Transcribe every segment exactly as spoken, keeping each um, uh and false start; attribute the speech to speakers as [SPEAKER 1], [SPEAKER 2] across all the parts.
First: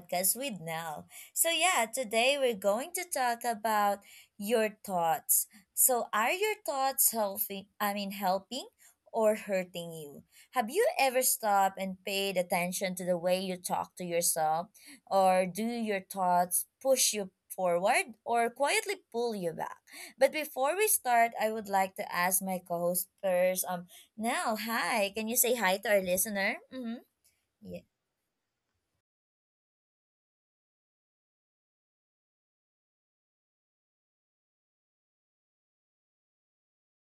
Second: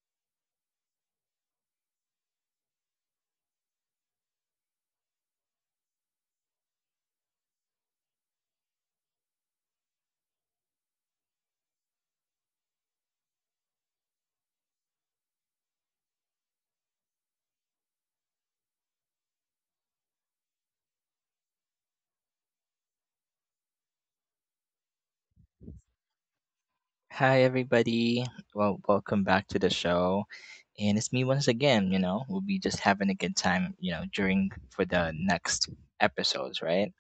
[SPEAKER 1] podcast with Nell. So, yeah, today we're going to talk about your thoughts. So, are your thoughts helping, I mean, helping or hurting you? Have you ever stopped and paid attention to the way you talk to yourself? Or do your thoughts push you forward or quietly pull you back? But before we start, I would like to ask my co host first. Um, Nell, hi, can you say hi to our listener? Mm-hmm.
[SPEAKER 2] Hi,
[SPEAKER 1] Yeah.
[SPEAKER 2] everybody. Well, welcome back to the show. And it's me once again. You know, we'll be just having a good time, you know, during for the next episodes, right?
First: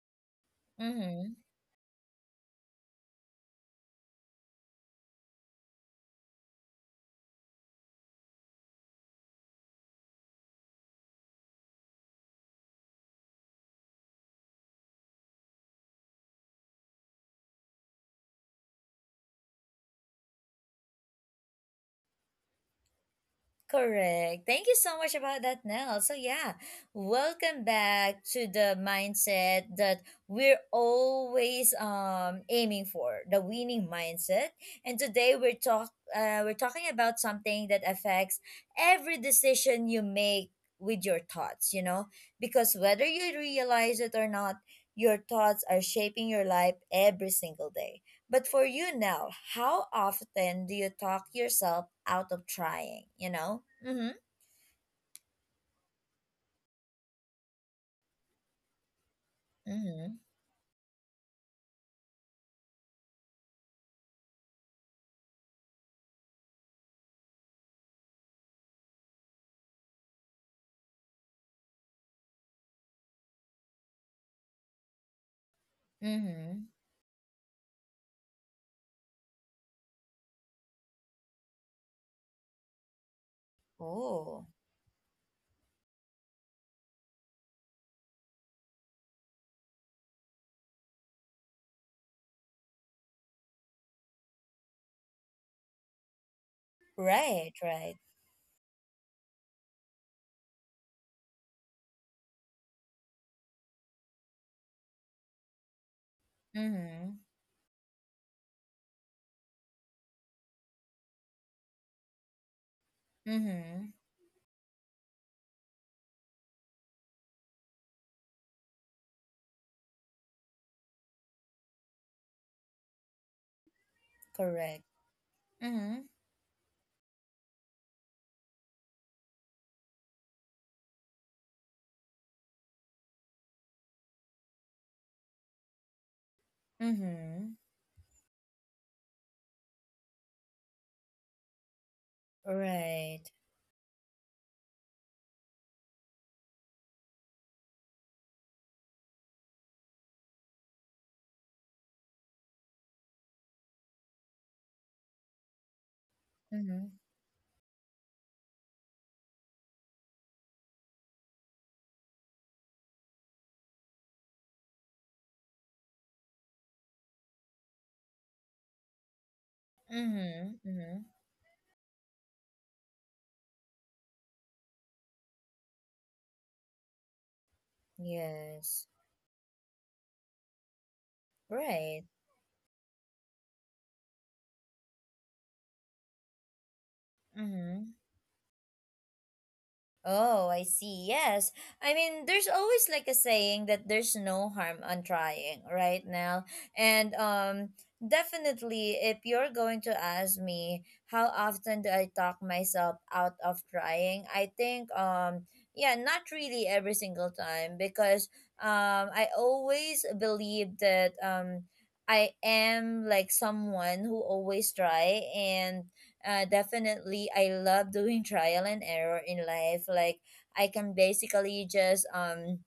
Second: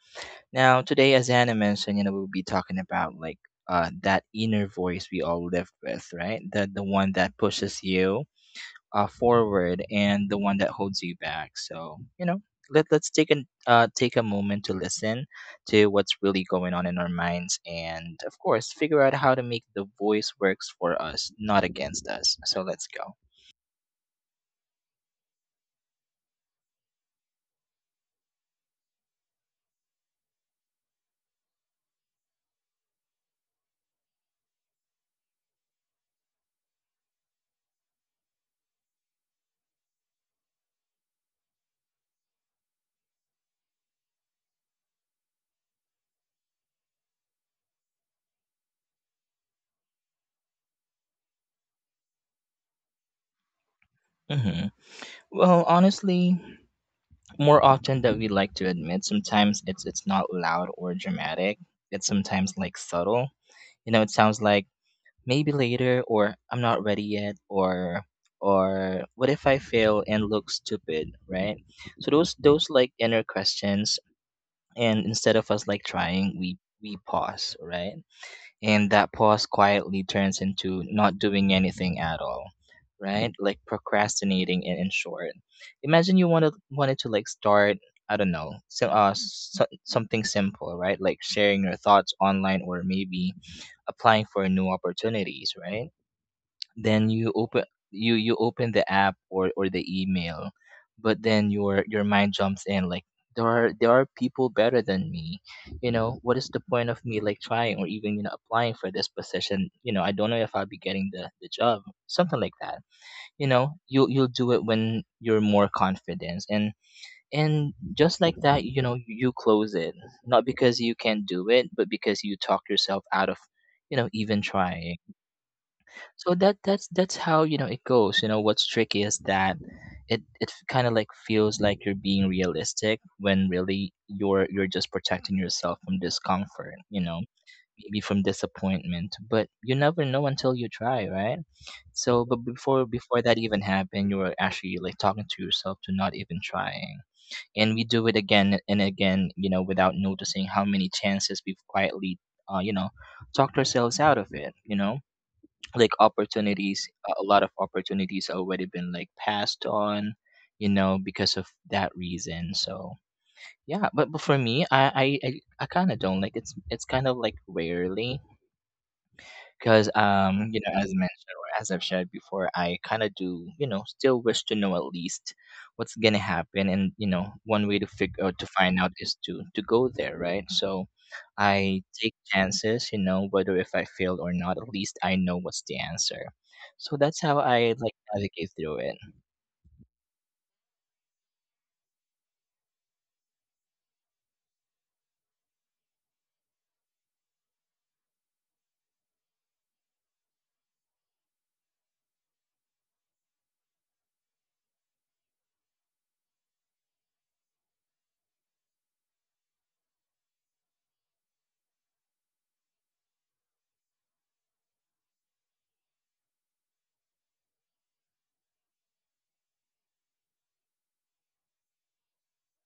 [SPEAKER 2] Now, today, as
[SPEAKER 1] Mm-hmm.
[SPEAKER 2] Anna mentioned, you know, we'll be talking about like uh, that inner voice we all live with, right? The, the one that pushes you uh, forward and the one that holds you back. So you know, let let's take an uh, take a moment to listen to what's really going on in our minds, and of course, figure out how to make the voice works for us, not against us. So let's go.
[SPEAKER 1] Correct. Thank you so much about that, Nell. So yeah, welcome back to the mindset that we're always um aiming for, the winning mindset. And today we're talk uh, we're talking about something that affects every decision you make with your thoughts, you know? Because whether you realize it or not, your thoughts are shaping your life every single day. But for you now, how often do you talk yourself out of trying, you know? Mm-hmm.
[SPEAKER 2] hmm Well, honestly, more often than we like to admit, sometimes it's it's
[SPEAKER 1] Mm-hmm.
[SPEAKER 2] not loud or dramatic. It's sometimes like subtle. You know, it sounds like maybe later, or I'm not ready yet, or or what if I fail and look stupid, right? So those those like inner questions, and instead of us like trying, we
[SPEAKER 1] Mm-hmm.
[SPEAKER 2] we pause, right? And that pause quietly turns into not doing anything at all, right, like
[SPEAKER 1] Oh.
[SPEAKER 2] procrastinating in, in short. Imagine you wanted wanted to like start, I don't know, so, uh, so, something simple, right? Like sharing your thoughts online, or maybe applying for new opportunities, right? Then you
[SPEAKER 1] Right,
[SPEAKER 2] open,
[SPEAKER 1] right.
[SPEAKER 2] you you open the app, or or the email, but then your your mind jumps in like, there are there are people better than me. You know, what is the point of
[SPEAKER 1] Mm-hmm.
[SPEAKER 2] me like trying, or even you know applying for this position? You know, I don't know if I'll be getting the the job, something like that. You know,
[SPEAKER 1] Mm-hmm.
[SPEAKER 2] you you'll do it when you're more confident. and and just like that, you know, you close it, not because you can't do it, but because you talk yourself out of you know even
[SPEAKER 1] Correct.
[SPEAKER 2] trying.
[SPEAKER 1] Mm-hmm.
[SPEAKER 2] So that that's that's how, you know, it goes. You know what's tricky is that it it kind of like feels like you're being realistic when really you're you're just protecting yourself from discomfort, you know,
[SPEAKER 1] Mm-hmm.
[SPEAKER 2] maybe from disappointment. But you never know until you try, right? So but before
[SPEAKER 1] Right.
[SPEAKER 2] before that even happened, you were actually like talking to yourself to not even trying. And we do it again and again, you know, without noticing how many chances we've quietly uh, you know talked ourselves out of, it you know, like opportunities,
[SPEAKER 1] Mm-hmm.
[SPEAKER 2] a lot of opportunities already been like passed on, you know, because of that reason. So yeah, but, but for me, i i i, I kind of don't like, it's it's kind of like rarely because um
[SPEAKER 1] Mm-hmm.
[SPEAKER 2] you know, as
[SPEAKER 1] Mm-hmm.
[SPEAKER 2] mentioned, or as I've shared before, I kind of do, you know, still wish to know at least what's gonna happen. And, you know, one way to figure out to find
[SPEAKER 1] Yes.
[SPEAKER 2] out is to to go there, right? So I
[SPEAKER 1] Right.
[SPEAKER 2] take chances, you know, whether if I fail or not, at least I know what's the answer. So that's how I
[SPEAKER 1] Mm-hmm.
[SPEAKER 2] like navigate through it.
[SPEAKER 1] Oh, I see. Yes. I mean, there's always like a saying that there's no harm on trying, right now. And um definitely if you're going to ask me how often do I talk myself out of trying, I think um yeah, not really every single time because um I always believe that um I am like someone who always try and uh, definitely I love doing trial and error in life. Like I can basically just um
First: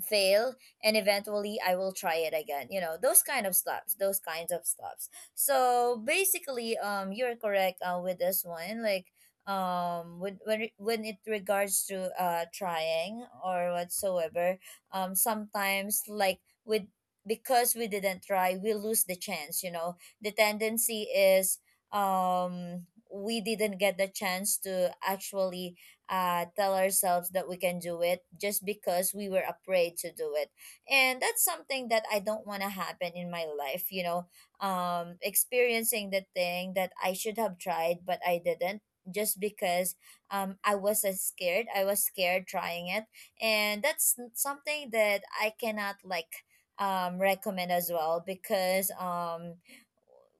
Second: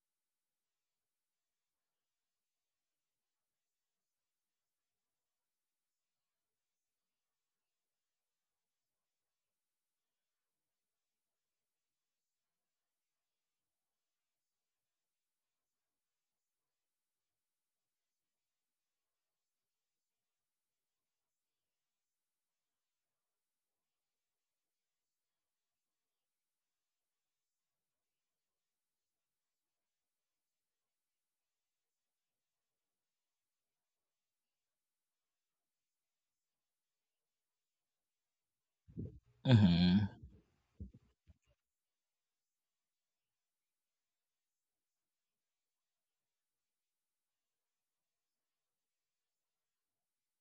[SPEAKER 1] fail and eventually I will try it again, you know, those kind of stops, those kinds of stops. So basically um you're correct uh, with this one, like um when when it, when it regards to uh trying or whatsoever. Um sometimes, like, with because we didn't try we lose the chance, you know, the tendency is um we didn't get the chance to actually uh, tell ourselves that we can do it just because we were afraid to do it. And that's something that I don't want to happen in my life, you know, um, experiencing the thing that I should have tried, but I didn't just because
[SPEAKER 2] Mm-hmm.
[SPEAKER 1] um, I was uh, scared. I was scared trying it. And that's n- something that I cannot like um, recommend as well because um,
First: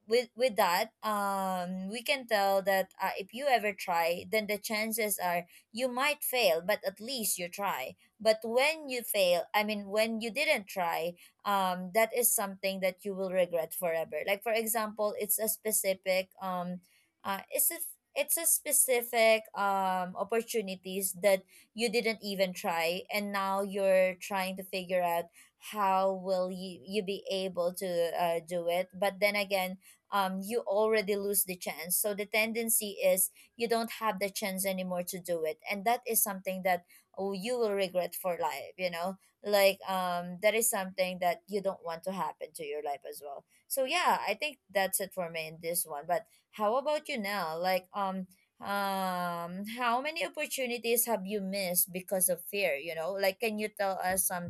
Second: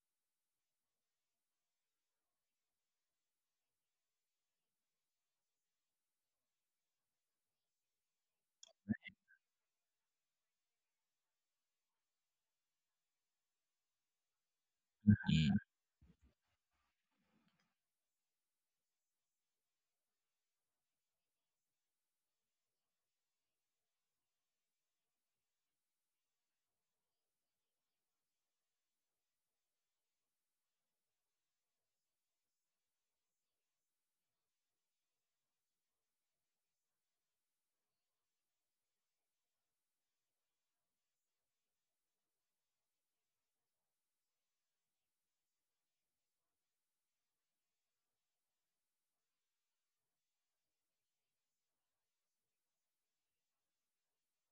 [SPEAKER 1] with with that um we can tell that uh, if you ever try then the chances are you might fail but at least you try. But when you fail, I mean when you didn't try, um that is something that you will regret forever. Like for example, it's a
[SPEAKER 2] Mm-hmm.
[SPEAKER 1] specific um uh it's a it's a specific um opportunities that you didn't even try and now you're trying to figure out how will you, you be able to uh, do it. But then again, um you already lose the chance, so the tendency is you don't have the chance anymore to do it. And that is something that oh, you will regret for life, you know. Like um that is something that you don't want to happen to your life as well. So yeah, I think that's it for me in this one. But how about you now, like um um how many opportunities have you missed because of fear, you know? Like can you tell us some,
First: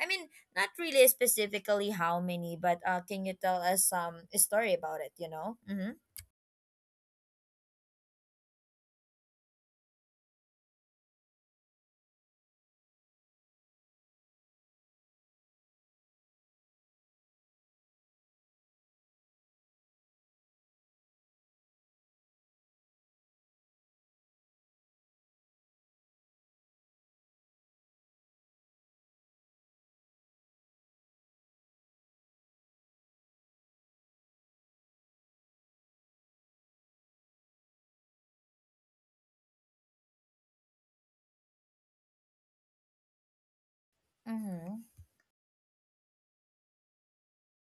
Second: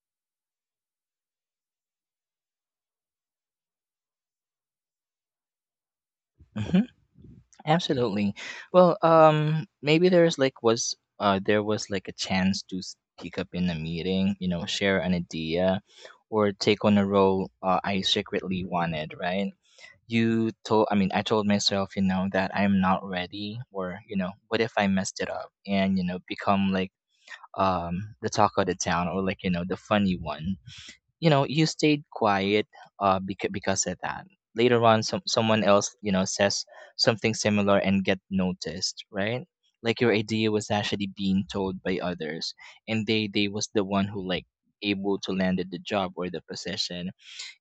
[SPEAKER 1] I mean, not really specifically how many, but uh can you tell us some story about it, you know? Mm-hmm.
[SPEAKER 2] Mm-hmm. Absolutely. Well, um, maybe there's like was uh there was like a chance to speak up in a meeting, you know, share an idea, or take on a role uh, I secretly wanted, right? You told, I mean, I told myself, you know, that I'm not ready, or you know, what if I messed it up and you know become like um the talk of the town, or like you know the funny one. You know, you stayed quiet uh because, because of that. Later on, some someone else, you know, says something similar and get noticed, right? Like your idea was actually being told by others, and they they was the one who like
[SPEAKER 1] Mm-hmm.
[SPEAKER 2] able to landed the job or the position.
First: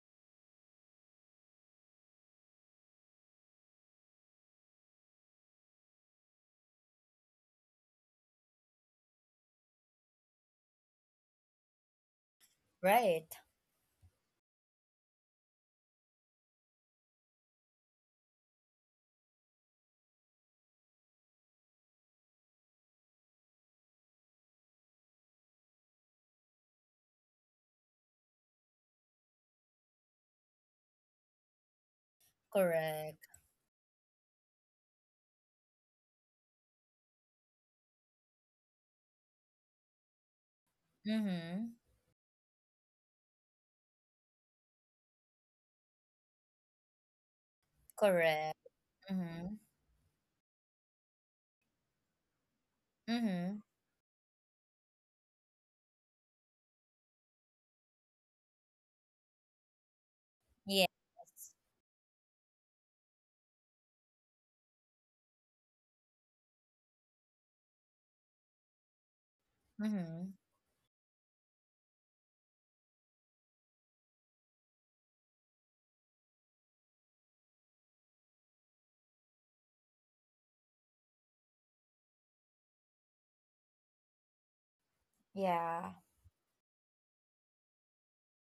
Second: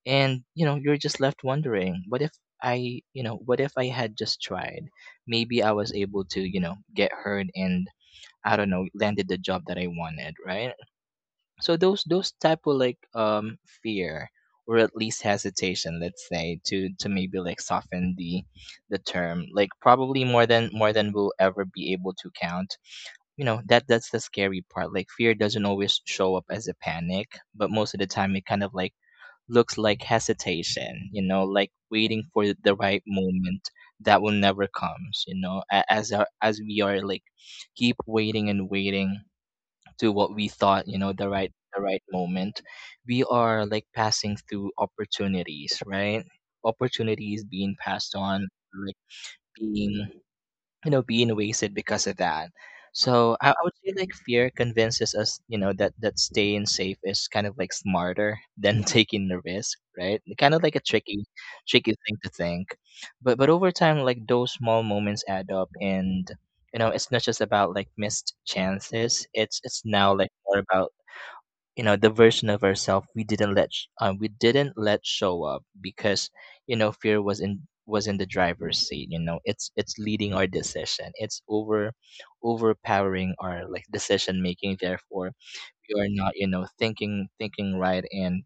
[SPEAKER 2] And you know you're just left wondering what if, I you know what if I had just tried, maybe I was able to, you know, get heard, and I don't know, landed the job that I wanted, right? So those those type of like
[SPEAKER 1] Right.
[SPEAKER 2] um fear, or at least hesitation, let's say, to to maybe like soften the the term, like probably more than more than we'll ever be able to count. You know, that that's the scary part, like fear doesn't always show up as a panic, but most of the time it kind of like looks like hesitation, you know, like waiting for the right
[SPEAKER 1] Correct.
[SPEAKER 2] moment that will never comes. You know, a- as our, as we are like keep waiting and waiting to what we thought, you know, the right
[SPEAKER 1] Mhm.
[SPEAKER 2] the right moment, we are like passing through opportunities, right? Opportunities being passed on,
[SPEAKER 1] Correct.
[SPEAKER 2] like
[SPEAKER 1] Mhm.
[SPEAKER 2] being, you know, being wasted because of that. So I, I
[SPEAKER 1] Mhm.
[SPEAKER 2] would say like fear convinces us, you know, that that staying safe is kind of like smarter than taking the risk, right, kind of like a
[SPEAKER 1] Yes.
[SPEAKER 2] tricky tricky thing to think. But but over time, like those small moments add up, and you know it's not just about like missed chances, it's it's now like
[SPEAKER 1] Mhm.
[SPEAKER 2] more about, you know, the version of ourselves we didn't let sh- um, we didn't let show up because, you know, fear was in, was in the driver's seat. You know, it's it's leading our decision, it's over overpowering our like decision making. Therefore,
[SPEAKER 1] Yeah.
[SPEAKER 2] we are not, you know, thinking thinking right, and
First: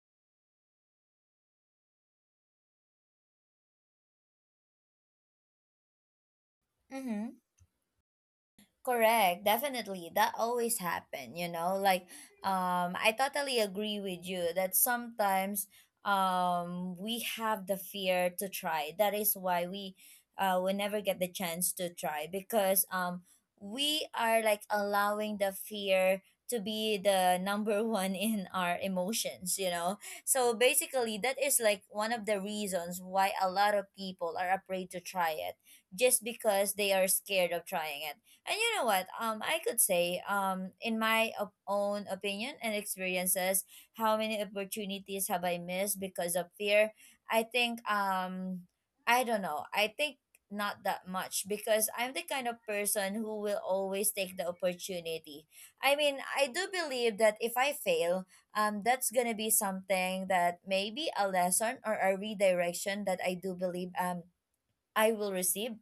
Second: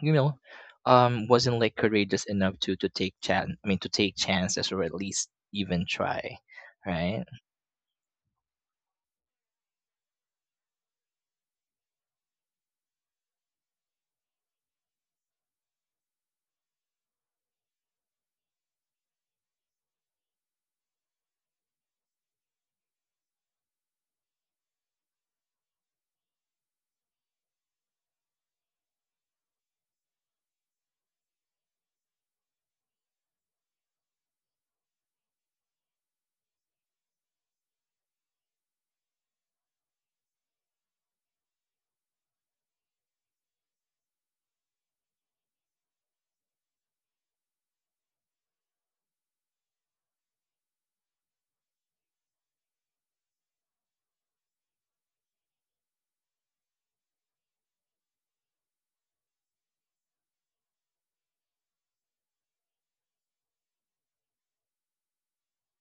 [SPEAKER 2] you know um wasn't like courageous enough to to take chance I mean to take chances, or at least even try, right?
[SPEAKER 1] Mhm. Correct, definitely. That always happen, you know? Like um I totally agree with you that sometimes um we have the fear to try. That is why we uh we never get the chance to try because um we are like allowing the fear to be the number one in our emotions, you know? So basically that is like one of the reasons why a lot of people are afraid to try it just because they are scared of trying it. And you know what? Um, I could say, um, in my op- own opinion and experiences, how many opportunities have I missed because of fear? I think, um, I don't know. I think not that much because I'm the kind of person who will always take the opportunity. I mean, I do believe that if I fail, um, that's gonna be something that maybe a lesson or a redirection that I do believe um I will receive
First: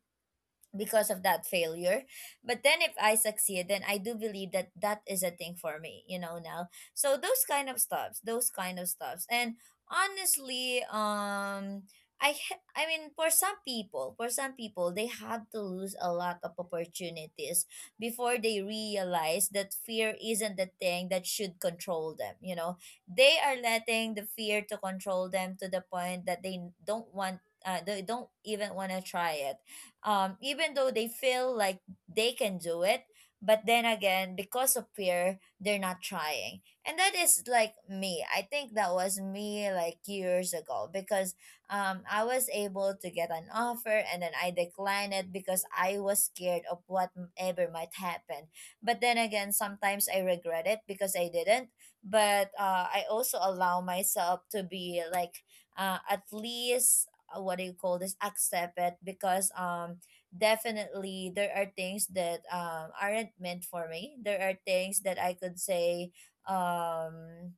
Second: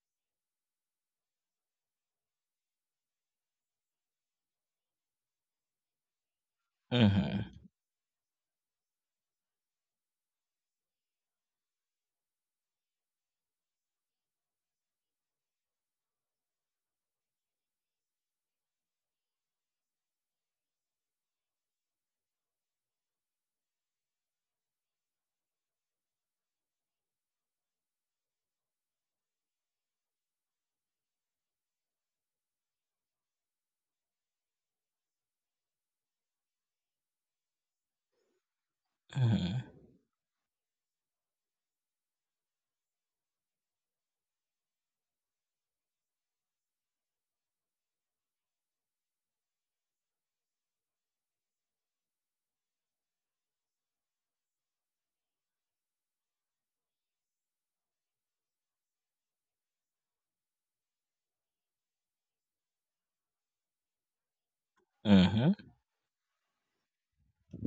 [SPEAKER 1] because of that failure. But then if I succeed then I do believe that that is a thing for me, you know, now. So
[SPEAKER 2] mm-hmm
[SPEAKER 1] those kind of stuffs, those kind of stuffs. And honestly um i h- I mean, for some people for some people they have to lose a lot of opportunities before they realize that fear isn't the thing that should control them, you know. They are letting the fear to control them to the point that they don't want uh, they don't even want to try it, um, even though they feel like they can do it. But then again, because of fear, they're not trying. And that is like me. I think that was
[SPEAKER 2] mm-hmm
[SPEAKER 1] me like years ago because um, I was able to get an offer and then I declined it because I was scared of whatever might happen. But then again, sometimes I regret it because I didn't. But uh, I also allow myself to be like uh, at least uh, what do you call this, accept it because um definitely there are things that um aren't meant for me, there are things that I
[SPEAKER 2] mm-hmm
[SPEAKER 1] could say, um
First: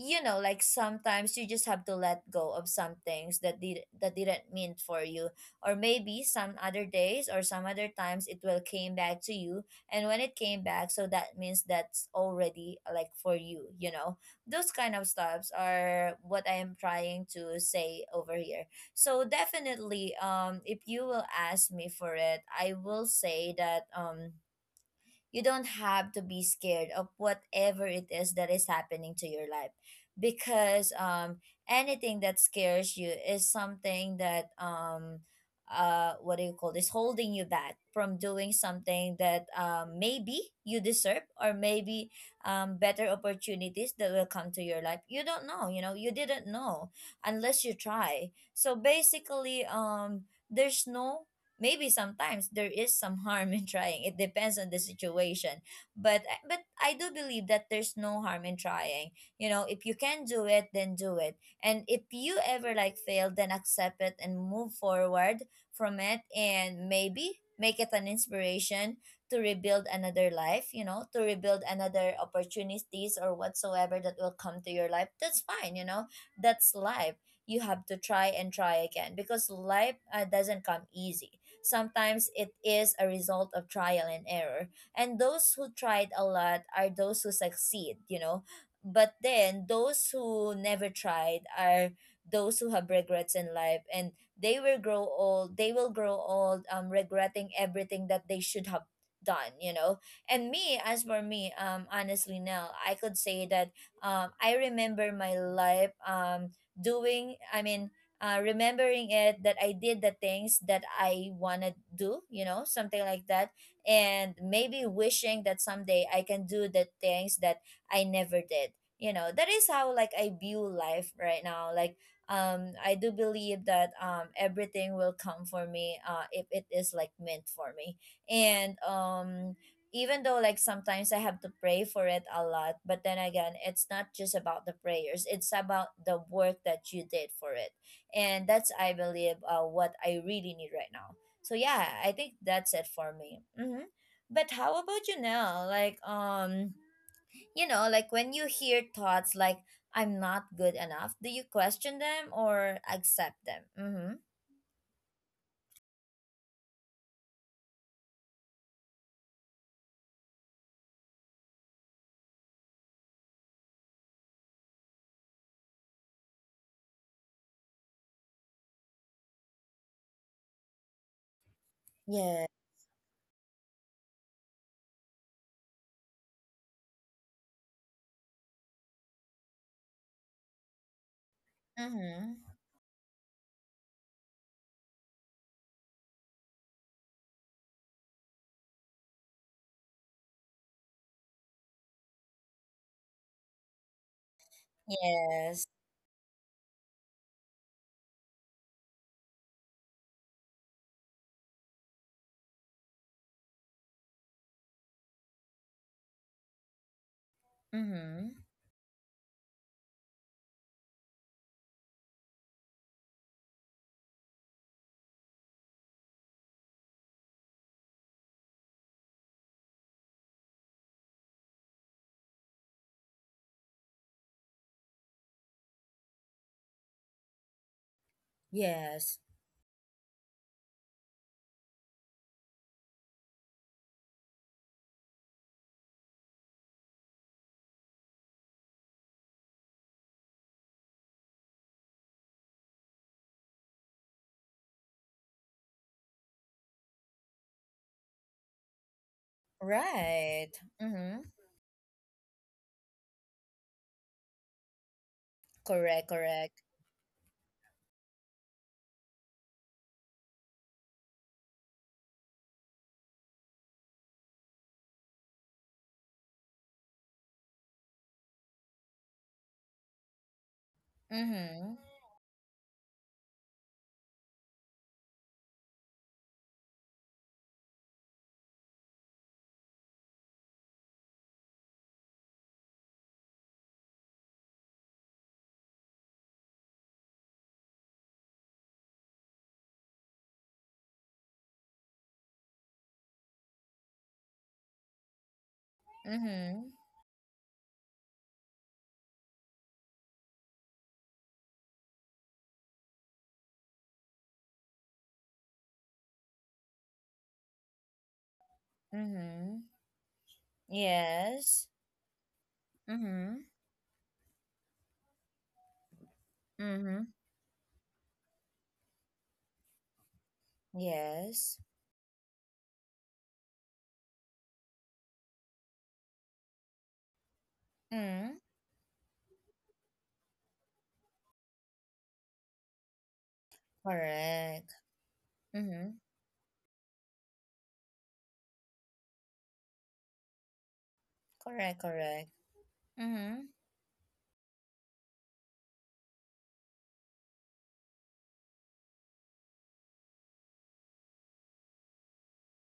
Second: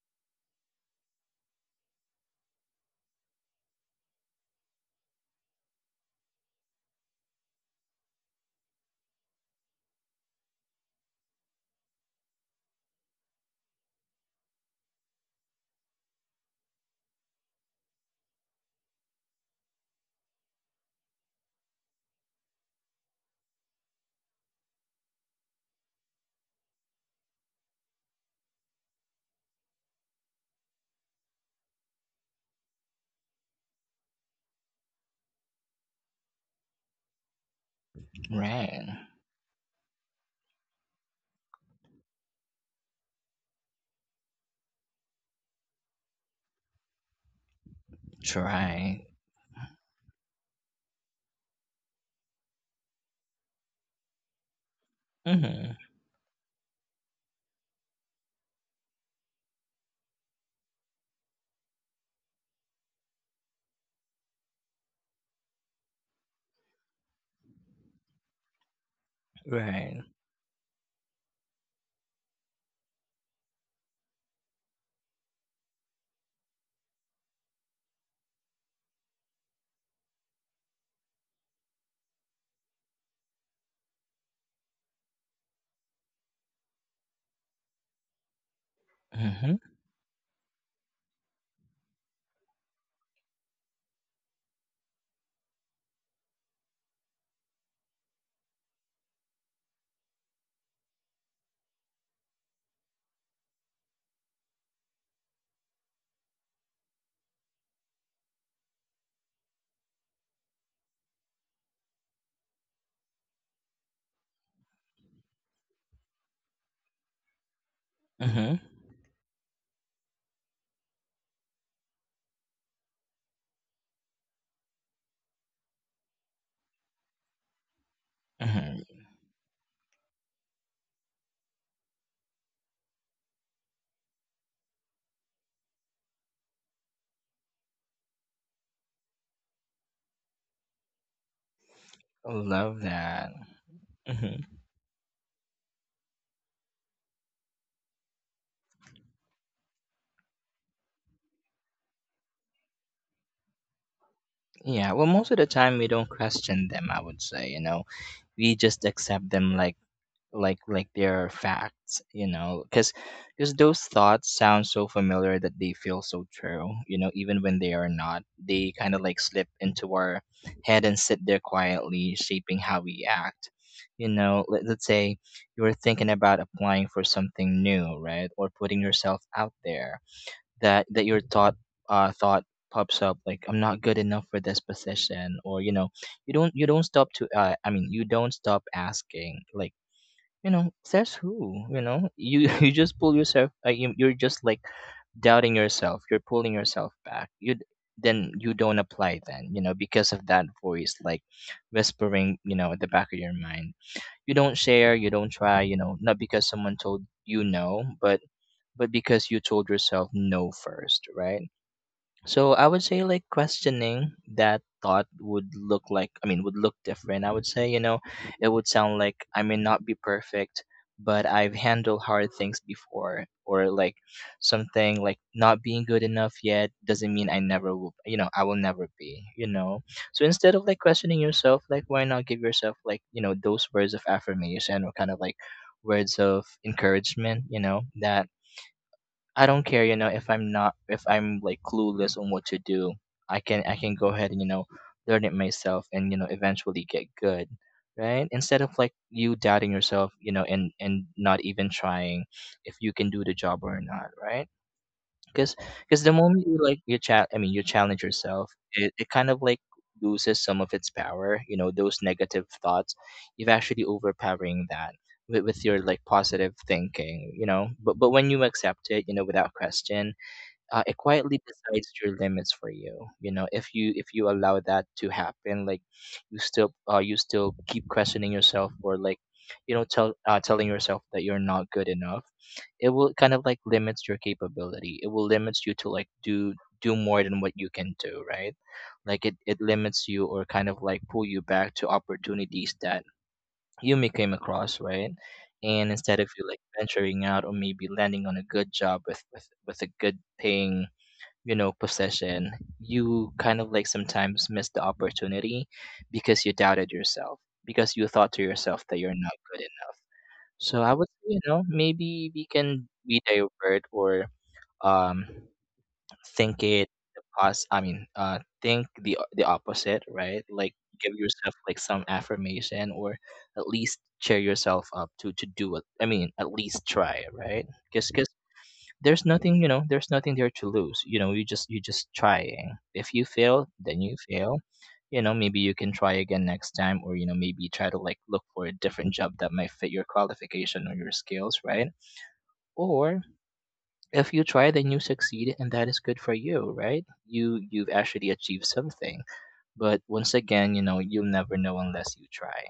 [SPEAKER 1] you know, like sometimes you just have to let go of some things that did that didn't mean for you, or maybe some other days or some other times it will came back to you. And when it came back, so that means that's already like for you, you know. Those kind of stuffs are what I am trying to say over here. So definitely, um, if you will ask me for it, I will say that um you don't have to be scared of whatever it is that is happening to your life because um anything that scares you is something that um uh what do you call this, holding you back from doing
[SPEAKER 2] right.
[SPEAKER 1] something that um maybe you deserve, or maybe um better opportunities that will come to your life. You don't know, you know, you didn't know unless you try. So
[SPEAKER 2] try
[SPEAKER 1] basically, um there's no, maybe sometimes there is some harm in trying, it depends on the situation,
[SPEAKER 2] Mm-hmm.
[SPEAKER 1] but eh, but I do believe that there's no harm in trying. You know, if you can do it then do it, and if you ever like fail then accept it and move forward from it, and maybe make it an inspiration to rebuild
[SPEAKER 2] Right.
[SPEAKER 1] another life, you know, to rebuild another opportunities or whatsoever that will come to your life, that's fine, you know. That's life. You have to try and try again because life uh, doesn't come easy. Sometimes it is a result of trial and error. And those who tried a lot are those who succeed, you know. But
[SPEAKER 2] Mm-hmm.
[SPEAKER 1] then those who never tried are those who have regrets in life, and they will grow old, they will grow old um regretting everything that they should have done, you know. And me, as for me, um honestly now I could say that um I remember my life, um doing I mean uh, remembering it that I did the things that I want to do, you know, something like that. And maybe wishing that someday I can do the things that I never
[SPEAKER 2] Mm-hmm.
[SPEAKER 1] did. You know, that is how like I view life right now. Like, um, I do believe that um everything will come for me uh if it is like meant for me. And
[SPEAKER 2] Mm-hmm.
[SPEAKER 1] um even though like sometimes I have to pray for it a lot, but then again, it's not just about the prayers. It's about the work that you did for it. And that's I believe uh, what I really need right now. So yeah, I think that's
[SPEAKER 2] Love
[SPEAKER 1] it for
[SPEAKER 2] that.
[SPEAKER 1] me. Hmm.
[SPEAKER 2] Mm-hmm.
[SPEAKER 1] But how about you now, like um you know, like when you hear thoughts like I'm not good enough, do you question them or accept them? Mm-hmm.
[SPEAKER 2] Yeah. Well, most of the time we don't question them, I would say. You know, we just accept them like, like, like they're facts. You know, because because those thoughts sound so familiar that they feel so true. You know, even when they are not, they kind of like slip into our head and sit there quietly,
[SPEAKER 1] Yeah.
[SPEAKER 2] shaping how we act. You know, let, let's say you were thinking about applying for something new, right, or putting yourself out there, that that your thought, uh
[SPEAKER 1] Mm-hmm.
[SPEAKER 2] thought pops up like, I'm not good enough for this position. Or you know, you don't you don't stop to uh, I mean you don't stop asking like, you know, says who? You know, you you just pull yourself, uh, you, you're just like doubting
[SPEAKER 1] Yes.
[SPEAKER 2] yourself, you're pulling yourself back. You d- then you don't apply, then, you know, because of that voice like whispering, you know, at the back of your mind, you don't share, you don't try, you know, not because someone told you no,
[SPEAKER 1] Mm-hmm.
[SPEAKER 2] but but because you told yourself no first, right? So I would say like questioning that thought would look like, I mean would look different. I would say, you know, it would sound like, I may not be perfect, but I've handled hard things before. Or like, something like not being good enough yet doesn't mean I never will, you know, I will never
[SPEAKER 1] Yes.
[SPEAKER 2] be, you know. So instead of like questioning yourself, like why not give yourself like, you know, those words of affirmation, or kind of like words of encouragement, you know, that I don't care, you know, if I'm not, if I'm like clueless on what to do, I can I can go ahead and, you know, learn it myself, and you know eventually get good, right? Instead of like you doubting yourself, you
[SPEAKER 1] Right.
[SPEAKER 2] know, and and
[SPEAKER 1] Mm-hmm.
[SPEAKER 2] not even trying if you can do the job or not, right? Because
[SPEAKER 1] Correct,
[SPEAKER 2] because the moment
[SPEAKER 1] correct.
[SPEAKER 2] you like you chat I mean you challenge yourself, it, it kind of like loses some of its power, you know, those negative thoughts you've actually overpowering that with, with, your like positive thinking, you know. But but when you accept it, you know, without question, uh, it quietly
[SPEAKER 1] Mm-hmm.
[SPEAKER 2] decides your limits for you, you know, if you if you allow that to happen. Like you still uh, you still keep questioning yourself, or like, you know, tell uh, telling yourself that you're not good enough, it will kind of like limits your capability, it will limits you to like do do more than what you can do, right? Like it, it limits you, or kind of like pull you back to opportunities that you may came across, right? And instead of you like
[SPEAKER 1] Mm-hmm.
[SPEAKER 2] venturing out, or maybe landing on a good job with with, with a good paying, you know, possession, you kind of like sometimes miss the opportunity because you doubted yourself, because you thought to yourself that you're not
[SPEAKER 1] Mm-hmm.
[SPEAKER 2] good enough. So I would say, you
[SPEAKER 1] Yes.
[SPEAKER 2] know, maybe we can be
[SPEAKER 1] Mm-hmm.
[SPEAKER 2] divert, or um think it,
[SPEAKER 1] Mm-hmm.
[SPEAKER 2] the pos I mean uh think the the opposite, right? Like give
[SPEAKER 1] Yes.
[SPEAKER 2] yourself like some affirmation, or at least cheer yourself up to to do it, I mean at least try, right? Because
[SPEAKER 1] Mm,
[SPEAKER 2] there's nothing, you know, there's nothing there to lose, you know, you just you just trying. If you fail, then you fail.
[SPEAKER 1] correct.
[SPEAKER 2] You know, maybe you
[SPEAKER 1] Mhm.
[SPEAKER 2] can try again next time, or you know, maybe try to like look for a different job that might fit your qualification or your skills,
[SPEAKER 1] Correct,
[SPEAKER 2] right?
[SPEAKER 1] correct.
[SPEAKER 2] Or
[SPEAKER 1] Mhm.
[SPEAKER 2] if you try, then you succeed, and that is good for you, right? You you've actually achieved something. But once again, you know, you'll never know unless you try.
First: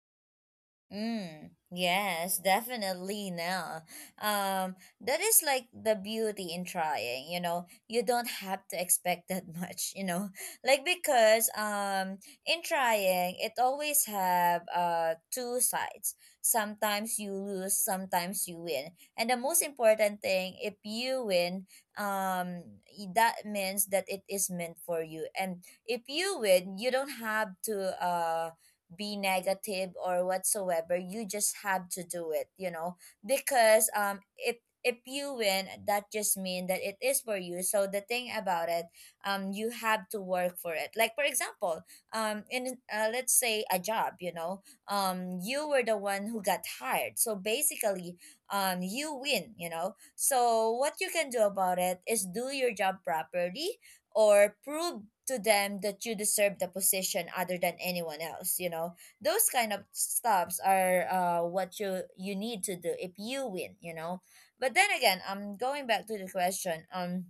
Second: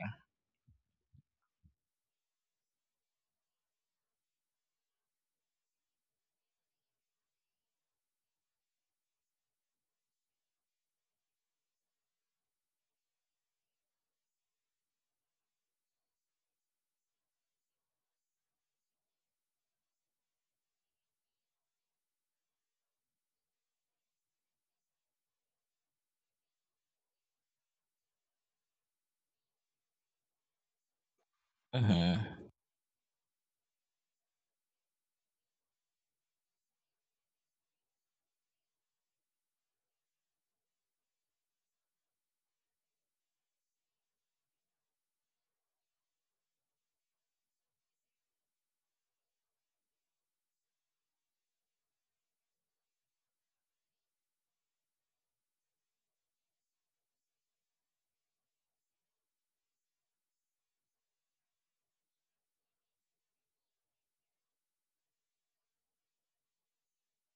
[SPEAKER 1] Mm, yes, definitely now. Um, that is like the beauty in trying, you know. You don't have to expect that much, you know. Like because um in trying it always have uh two sides. Sometimes you lose, sometimes you win. And the most important thing, if you win, um y- that means that it is meant for you. And if you win, you don't have to uh be negative or whatsoever. You just have to do
[SPEAKER 2] Hmm.
[SPEAKER 1] it you know Because um if if you win, that just mean that it is for you. So the thing about it, um you have to work for it. Like for example, um in uh, let's say a job you know um you were the one who got hired, so basically um you win you know So what you can do about it is do your job properly, or prove to them that you deserve the position other than anyone else you know Those kind of stops are uh, what you you need to do if you win you know But then again, I'm um, going back to the question. um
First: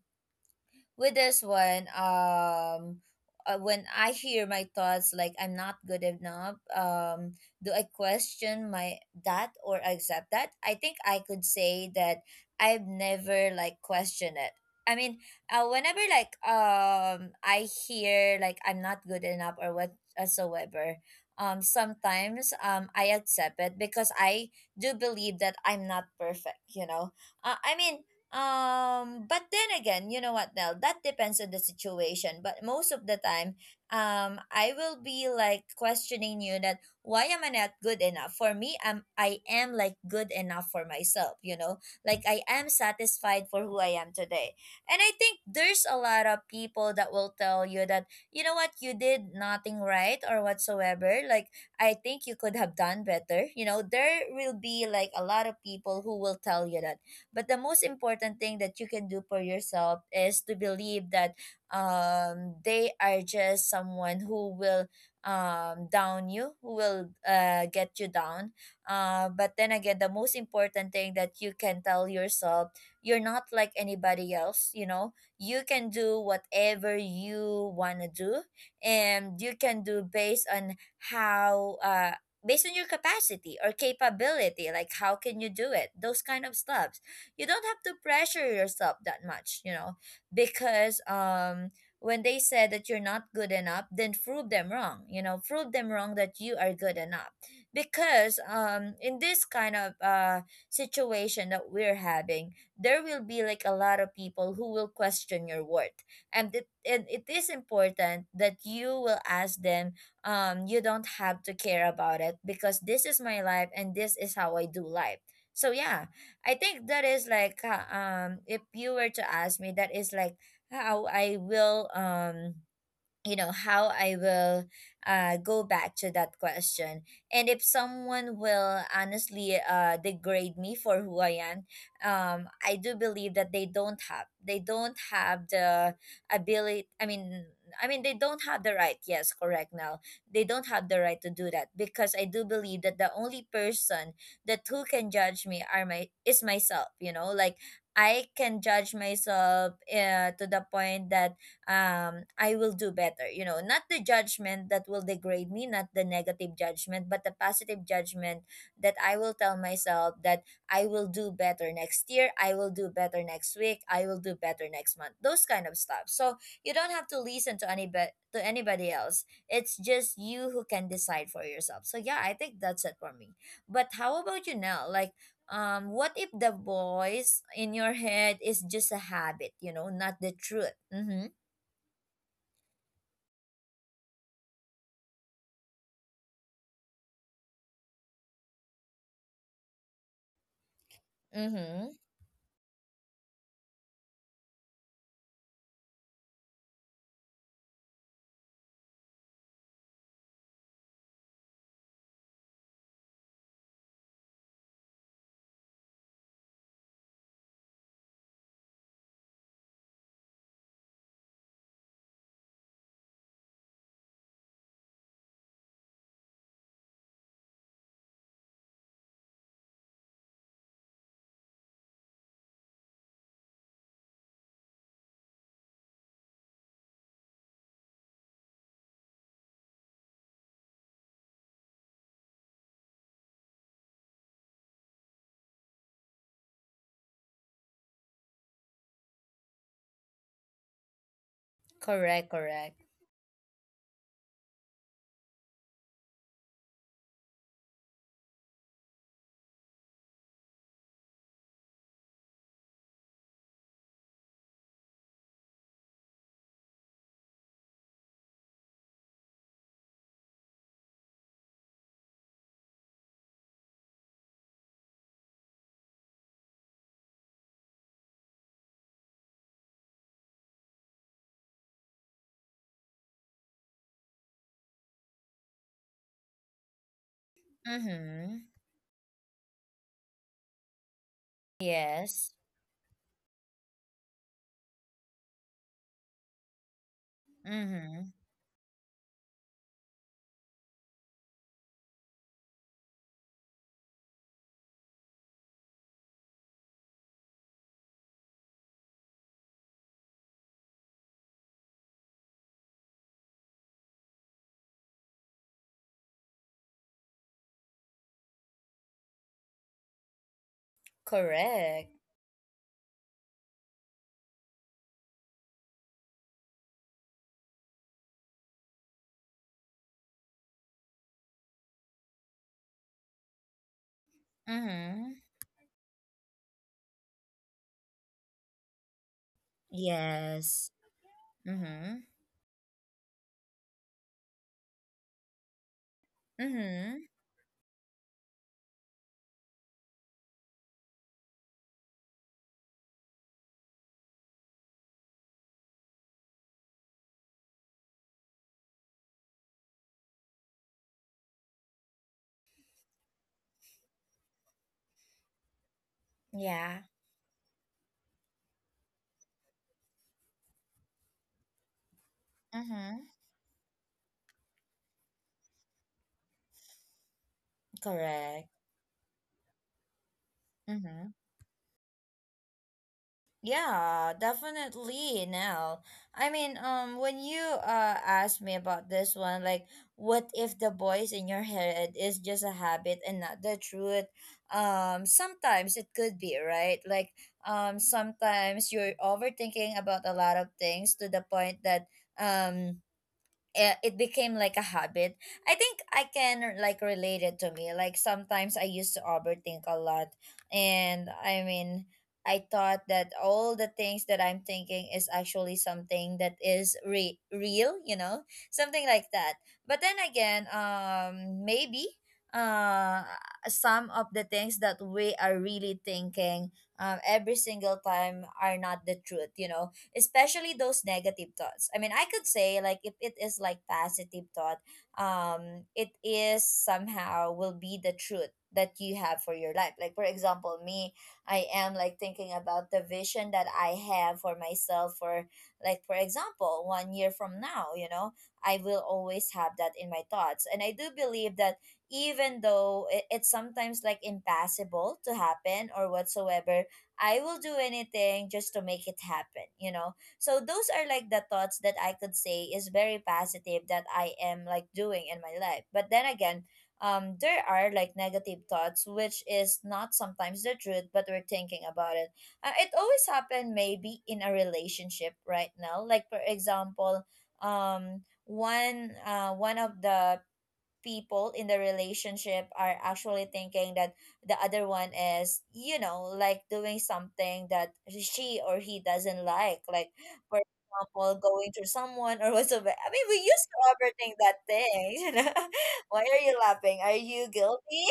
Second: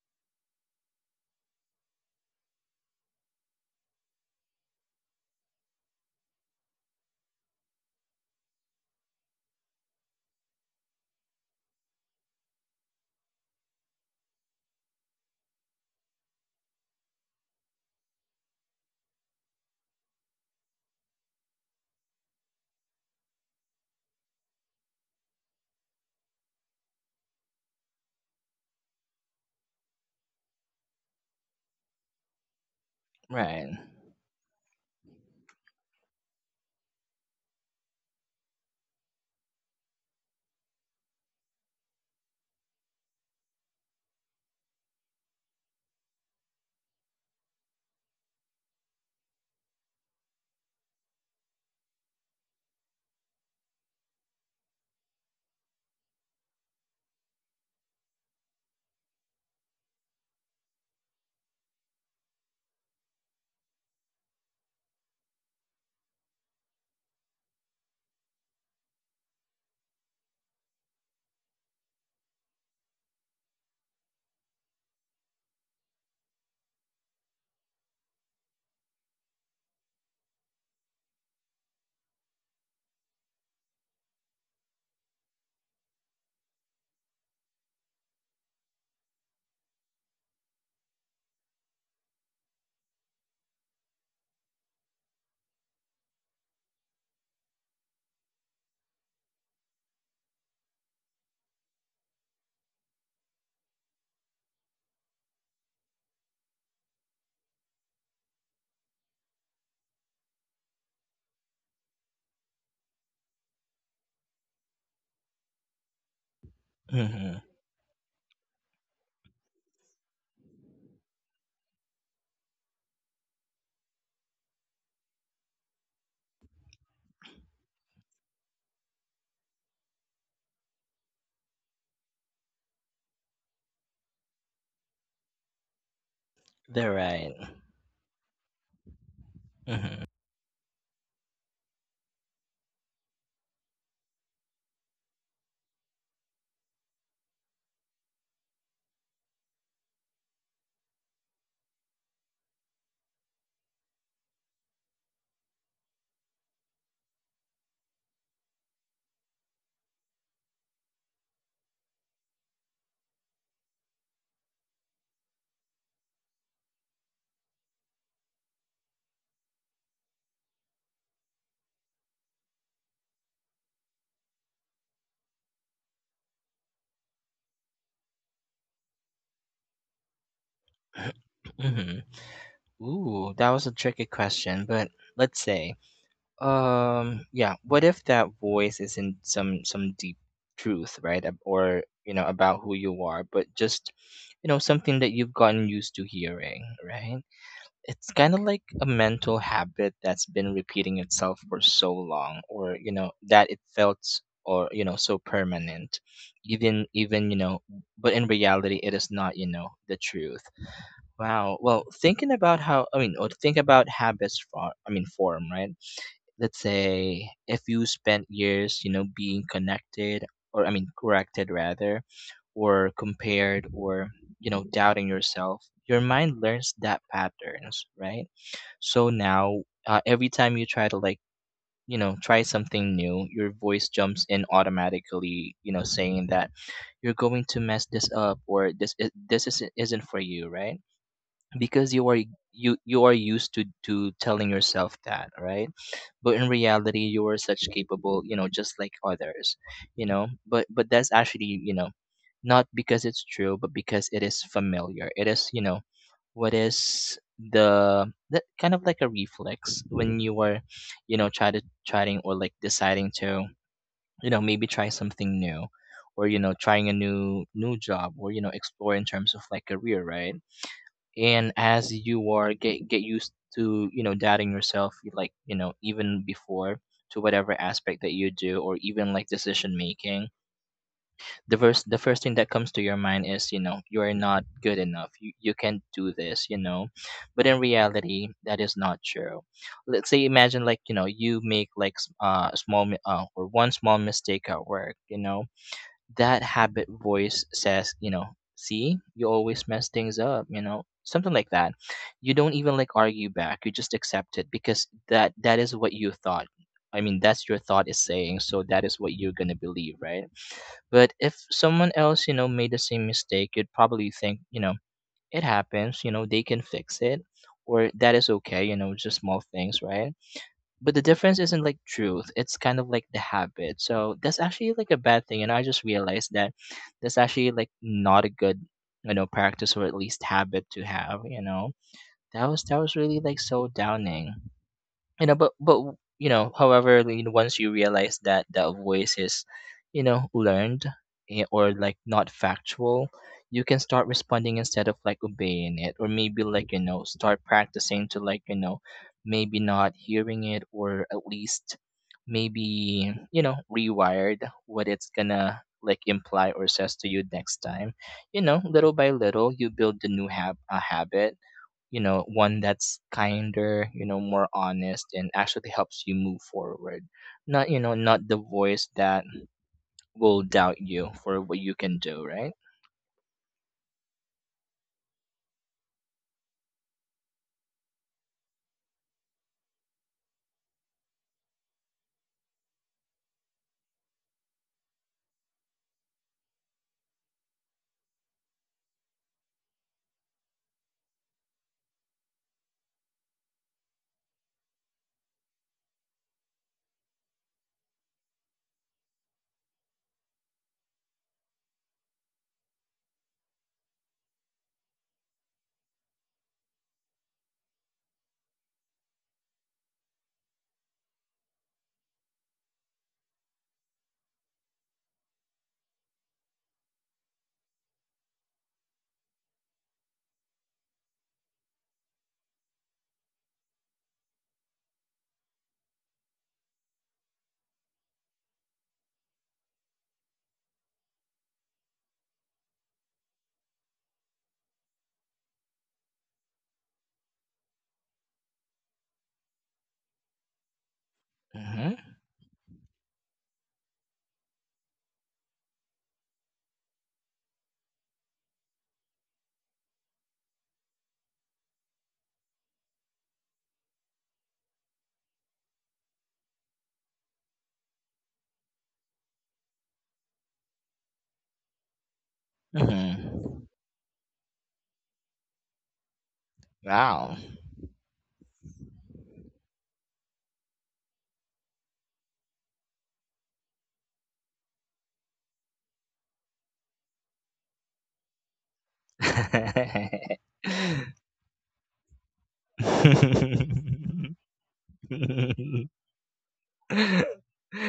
[SPEAKER 1] with this one, um, uh, when I hear my thoughts like I'm not good enough, um, do I question my that or accept that? I think I could say that I've never like questioned it. I mean, uh, whenever like um I hear like I'm not good enough or whatsoever, um, sometimes um I accept it because I do believe that I'm not perfect. You know, uh, I mean, um, but then again, you know what, Nell? That depends on the situation. But most of the time,
[SPEAKER 2] Right.
[SPEAKER 1] um, I will be like questioning you that why am I not good enough? For me, I'm I am like good enough for myself. You know, like I am satisfied for who I am today. And I think there's a lot of people that will tell you that, you know, what you did nothing right or whatsoever. Like I think you could have done better. You know, there will be like a lot of people who will tell you that, but the most important thing that you can do for yourself is to believe that um, they are just someone who will um, down you, who will uh, get you down. Uh, but then again, the most important thing that you can tell yourself, you're not like anybody else, you know, you can do whatever you want to do, and you can do based on how uh based on your capacity or capability, like how can you do it, those kind of stuff. You don't have to pressure yourself that much, you know, because um when they said that you're not good enough, then prove them wrong, you know, prove them wrong that you are good enough. Because um in this kind of uh situation that we're having, there will be like a lot of people who will question your worth. And it, and it is important that you will ask them. Um you don't have to care about it because this is my life and this is how I do life. So yeah, I think that is
[SPEAKER 2] Hmm.
[SPEAKER 1] like uh, um if you were to ask me, that is like how I will um you know how I will uh, go back to that question. And if someone will honestly uh, degrade me for who I am, um, I do believe that they don't have they don't have the ability.
[SPEAKER 2] They're
[SPEAKER 1] I
[SPEAKER 2] right.
[SPEAKER 1] mean, I mean they don't have the right. Yes, correct now,
[SPEAKER 2] Hmm.
[SPEAKER 1] they don't have the right to do that because I do believe that the only person that who can judge me are my is myself. You know, like I can judge myself uh, to the point that um, I will do better. You know, not the judgment that will degrade me, not the negative judgment, but the positive judgment that I will tell myself that I will do better next year, I will do better next week, I will do better next month. Those kind of stuff. So you don't have to listen to any be- to anybody else. It's just you who can decide for yourself. So yeah, I think that's it for me. But how about you now? Like um what if the voice in your head is just a habit, you know, not the truth? Mm-hmm.
[SPEAKER 2] Hmm. Ooh, that was a tricky question, but let's say, um, yeah, what if that voice isn't some some deep truth, right? ab- Or,
[SPEAKER 1] Mm-hmm.
[SPEAKER 2] you know, about who you are, but just, you know, something that you've gotten used to hearing, right? It's kind of like a mental habit that's been repeating itself for so long, or, you know, that it felt s- or, you know, so permanent. Even even, you know, but in reality it is not, you know, the truth. Wow. Well, thinking about how, I mean, or think about habits for, I mean, form, right? Let's say if you spent years, you know, being connected, or I mean corrected rather, or compared, or you know, doubting yourself, your mind learns that patterns, right? So now, uh, every time you try to like, you know, try something new, your voice jumps in automatically, you know, saying that you're going to mess this up, or this i- this isn't, isn't for you, right? Because you are,
[SPEAKER 1] Correct, correct.
[SPEAKER 2] you you are used to to telling yourself that, right? But in reality you are such capable, you know, just like others. You know, but but that's actually, you know, not because it's true, but because it is familiar. It is, you know, what is, the that kind of like a reflex when you are, you know, try to trying, or like deciding to, you know, maybe try something new, or you know, trying a new new job, or you know, explore in terms of like career, right? And as you are get get used to, you know, doubting yourself, you like, you know, even before, to whatever aspect that
[SPEAKER 1] Mm-hmm.
[SPEAKER 2] you do, or even like decision making, the first the first
[SPEAKER 1] Yes.
[SPEAKER 2] thing that comes to your mind is, you know, you are not good enough, you, you can't do this, you know. But in
[SPEAKER 1] Mm-hmm.
[SPEAKER 2] reality, that is not true. Let's say imagine, like, you know, you make like s- uh, a small mi- uh, or one small mistake at work, you know, that habit voice says, you know, "See, you always mess things up," you know, something like that. You don't even like argue back. You just accept it because that that is what you thought. I mean, that's your thought is saying, so that is what you're gonna believe, right? But if
[SPEAKER 1] Correct.
[SPEAKER 2] someone else, you know, made the same mistake, you'd probably think, you know, it happens, you know, they can fix it, or that is okay, you know, just small things, right? But the difference isn't like truth, it's kind of like the habit. So that's actually like a
[SPEAKER 1] Mm-hmm.
[SPEAKER 2] bad thing, and I just realized that that's actually like not a good, you know, practice, or at least
[SPEAKER 1] Yes.
[SPEAKER 2] habit to have, you know.
[SPEAKER 1] Mm-hmm.
[SPEAKER 2] That was that was really like so downing, you know. But but you know,
[SPEAKER 1] Mm-hmm.
[SPEAKER 2] however, you know, once you realize that that voice is, you know, learned, eh, or like not factual, you can start responding instead of like obeying it, or maybe like, you know, start practicing to like, you know, maybe not hearing it, or at least maybe, you know, rewired what it's gonna like imply or
[SPEAKER 1] Yeah.
[SPEAKER 2] says to you next time. You know, little by little you build the new hab- a habit, you know, one
[SPEAKER 1] Mm-hmm.
[SPEAKER 2] that's kinder, you know, more honest, and actually helps you move forward. Not, you know, not the
[SPEAKER 1] Correct.
[SPEAKER 2] voice that will doubt
[SPEAKER 1] Mm-hmm.
[SPEAKER 2] you for what you can do, right?
[SPEAKER 1] Yeah, definitely now. I mean, um when you uh asked me about this one, like what if the voice in your head is just a habit and not the truth? Um sometimes it could be, right? Like um sometimes you're overthinking about a lot of things to the point that um eh, it became like a habit. I think I can like relate it to me. Like sometimes I used to overthink a lot, and I mean, I thought that all the things that I'm thinking is actually something that is re- real, you know, something like that. But then again, um, maybe uh some of the things that we are really thinking um every single time are not the truth, you know, especially those negative thoughts. I mean, I could say like if it is like positive thought, um, it is somehow will be the truth that you have for your life. Like for example, me, I am like thinking about the vision that I have for myself for, like for example, one year from now, you know, I will always have that in my thoughts. And I do believe that
[SPEAKER 2] Mm-hmm.
[SPEAKER 1] even though it, it's sometimes like impossible to happen or whatsoever, I will do anything just to make it happen, you know? So those are like the thoughts that I could say is very positive that I am like doing in my life. But then again, um, there are like negative thoughts, which is not sometimes the truth, but we're thinking about it. Uh, it always happen
[SPEAKER 2] Mm-hmm.
[SPEAKER 1] maybe in a relationship right now. Like for example,
[SPEAKER 2] Wow.
[SPEAKER 1] um, one uh, one of the people in the relationship are actually thinking that the other one is, you know, like doing something that she or he doesn't like like for example going to someone or whatsoever. I mean, we used to overthink that thing you know. Why are you laughing? Are you guilty?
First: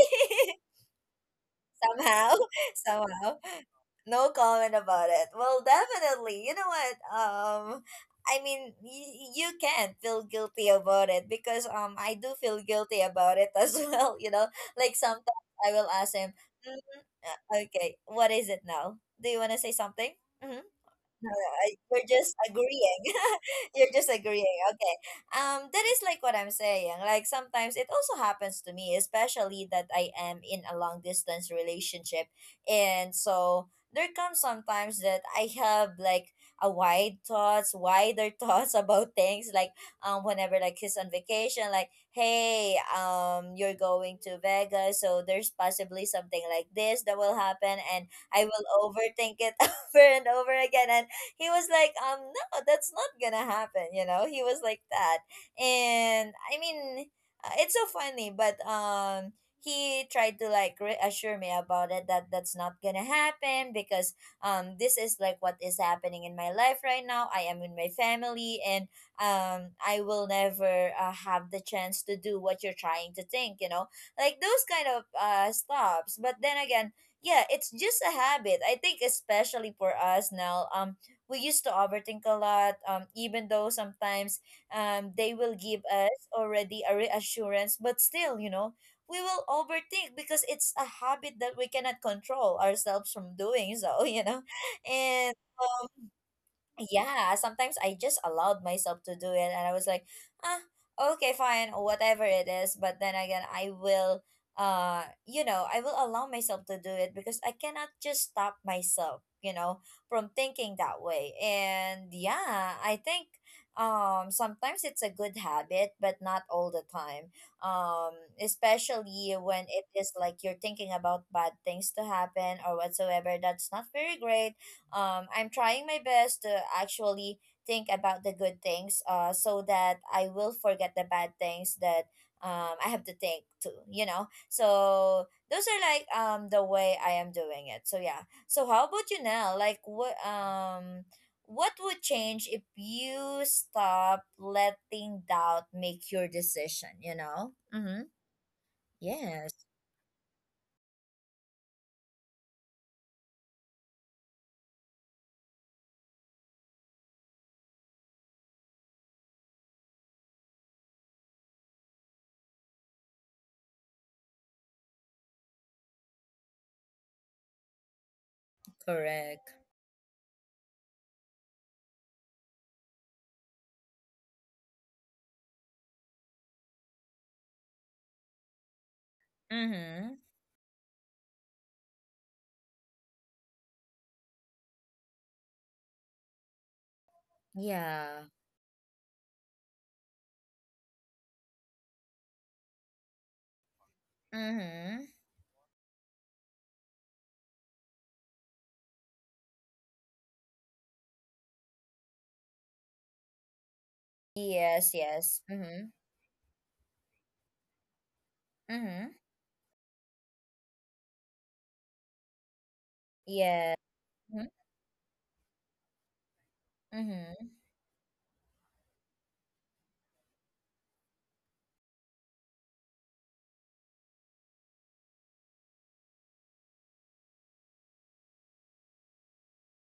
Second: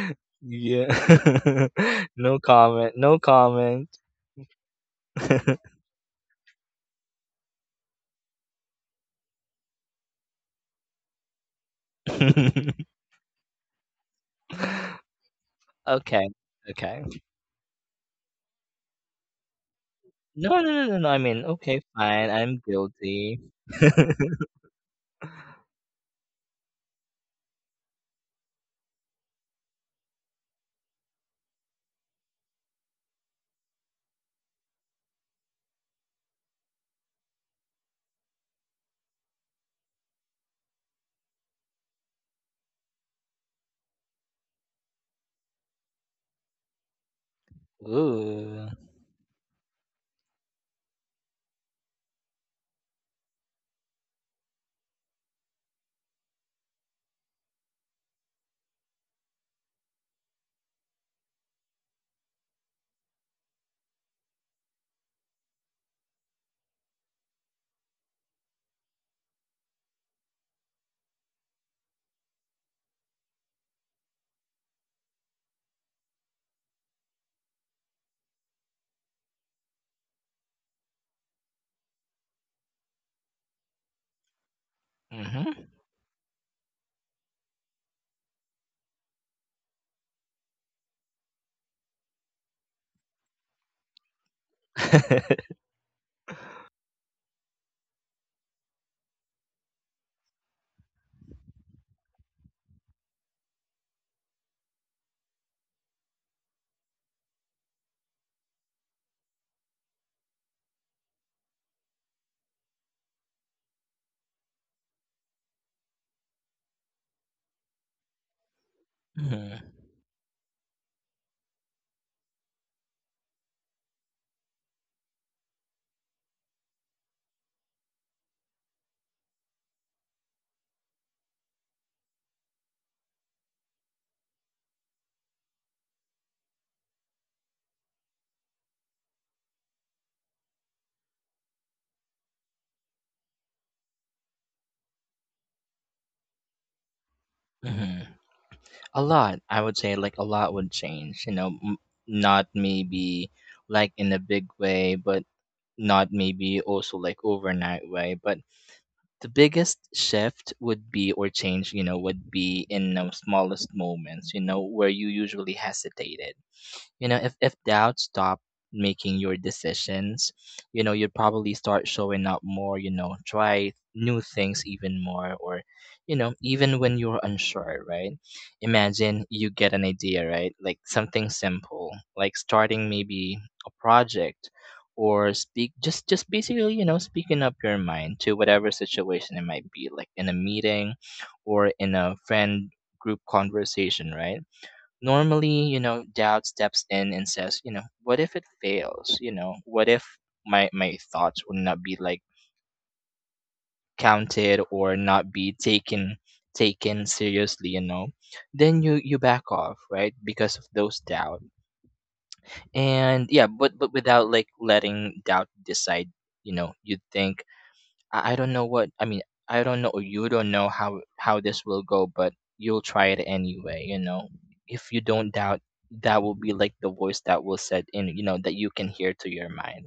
[SPEAKER 2] Yeah.
[SPEAKER 1] Somehow
[SPEAKER 2] No comment, no
[SPEAKER 1] somehow.
[SPEAKER 2] comment.
[SPEAKER 1] No comment about it. Well, definitely, you know what, um I mean, y- you can't feel guilty about it because um I do feel guilty about it as well, you know. Like sometimes I will ask
[SPEAKER 2] Okay.
[SPEAKER 1] him, "Mm,
[SPEAKER 2] Okay.
[SPEAKER 1] uh, okay, what is it now? Do you want to say something?"
[SPEAKER 2] No,
[SPEAKER 1] Mm-hmm.
[SPEAKER 2] no, no, no, no, I
[SPEAKER 1] No,
[SPEAKER 2] mean,
[SPEAKER 1] I-
[SPEAKER 2] okay,
[SPEAKER 1] you're
[SPEAKER 2] fine,
[SPEAKER 1] just
[SPEAKER 2] I'm
[SPEAKER 1] agreeing.
[SPEAKER 2] guilty.
[SPEAKER 1] You're just agreeing. Okay. Um, that is like what I'm saying. Like sometimes it also happens to me, especially that I am in a long distance relationship. And so there comes sometimes that I have like a wide thoughts, wider thoughts about things. Like um whenever like he's on vacation, like, hey, um, you're going to Vegas, so there's possibly something like this that will happen, and I will
[SPEAKER 2] Ooh.
[SPEAKER 1] overthink it over and over again. And he was like, um, no, that's not gonna happen. You know, he was like that, and I mean, uh, it's so funny, but um. He tried to like reassure me about it that that's not gonna happen because um this is like what is happening in my life right now. I am in my family and um I will never uh, have the chance to do what you're trying to think. You know, like those kind of uh stops. But then again, yeah, it's just a habit. I think especially for us now. Um, we used to overthink a lot, um, even though sometimes um, they will
[SPEAKER 2] Mhm.
[SPEAKER 1] give us already a reassurance, but still, you know, we will overthink because it's a habit that we cannot control ourselves from doing so, you know. And um, yeah, sometimes I just allowed myself to do it, and I was like, ah, okay, fine, whatever it is. But then again, I will uh you know, I will allow myself to do it because I cannot just stop myself, you know, from thinking that way. And yeah, I think um sometimes it's a good habit, but not all the time. Um especially
[SPEAKER 2] Mhm,
[SPEAKER 1] when it is like you're thinking about bad things to happen or whatsoever, that's not very great. um, I'm trying my best to actually think about the good things, uh, so that I will forget the bad things that um, I have to think to, you know? So those are like um, the way I am doing it. So yeah. So how about you now? Like what um what would change if you stop letting doubt make your decision, you know? Mm-hmm.
[SPEAKER 2] mhm. A lot,
[SPEAKER 1] Yes,
[SPEAKER 2] I would say, like, a lot would change, you know, m- not maybe like in a big way, but not maybe also like overnight way. But the biggest shift would be, or change, you know, would be in the smallest moments, you know, where you usually hesitated. You know, if if doubt stopped making your
[SPEAKER 1] correct.
[SPEAKER 2] decisions, you know, you'd probably start showing up more, you know, try new things even more, or you know, even when you're unsure, right? Imagine you get an
[SPEAKER 1] Mm-hmm.
[SPEAKER 2] idea, right? Like something simple, like starting maybe a project, or speak, just just basically, you know, speaking up your mind
[SPEAKER 1] Yeah.
[SPEAKER 2] to whatever situation it might be, like in a meeting or in a friend group conversation, right?
[SPEAKER 1] Mm-hmm.
[SPEAKER 2] Normally, you know, doubt steps in and says, you know, what if it fails? You know, what if my my thoughts will not be like counted,
[SPEAKER 1] Yes,
[SPEAKER 2] or not
[SPEAKER 1] yes.
[SPEAKER 2] be
[SPEAKER 1] Mm-hmm.
[SPEAKER 2] taken, taken seriously, you know? Then you
[SPEAKER 1] Mm-hmm.
[SPEAKER 2] you back off, right? Because of those doubt. And yeah,
[SPEAKER 1] Yeah.
[SPEAKER 2] but but without
[SPEAKER 1] Mm-hmm.
[SPEAKER 2] like letting doubt decide, you know, you think,
[SPEAKER 1] Mm-hmm.
[SPEAKER 2] I, I don't know what I mean. I don't know. You don't know how how this will go, but you'll try it anyway. You know, if you don't doubt, that will be like the voice that will set in. You know, that you can hear to your mind.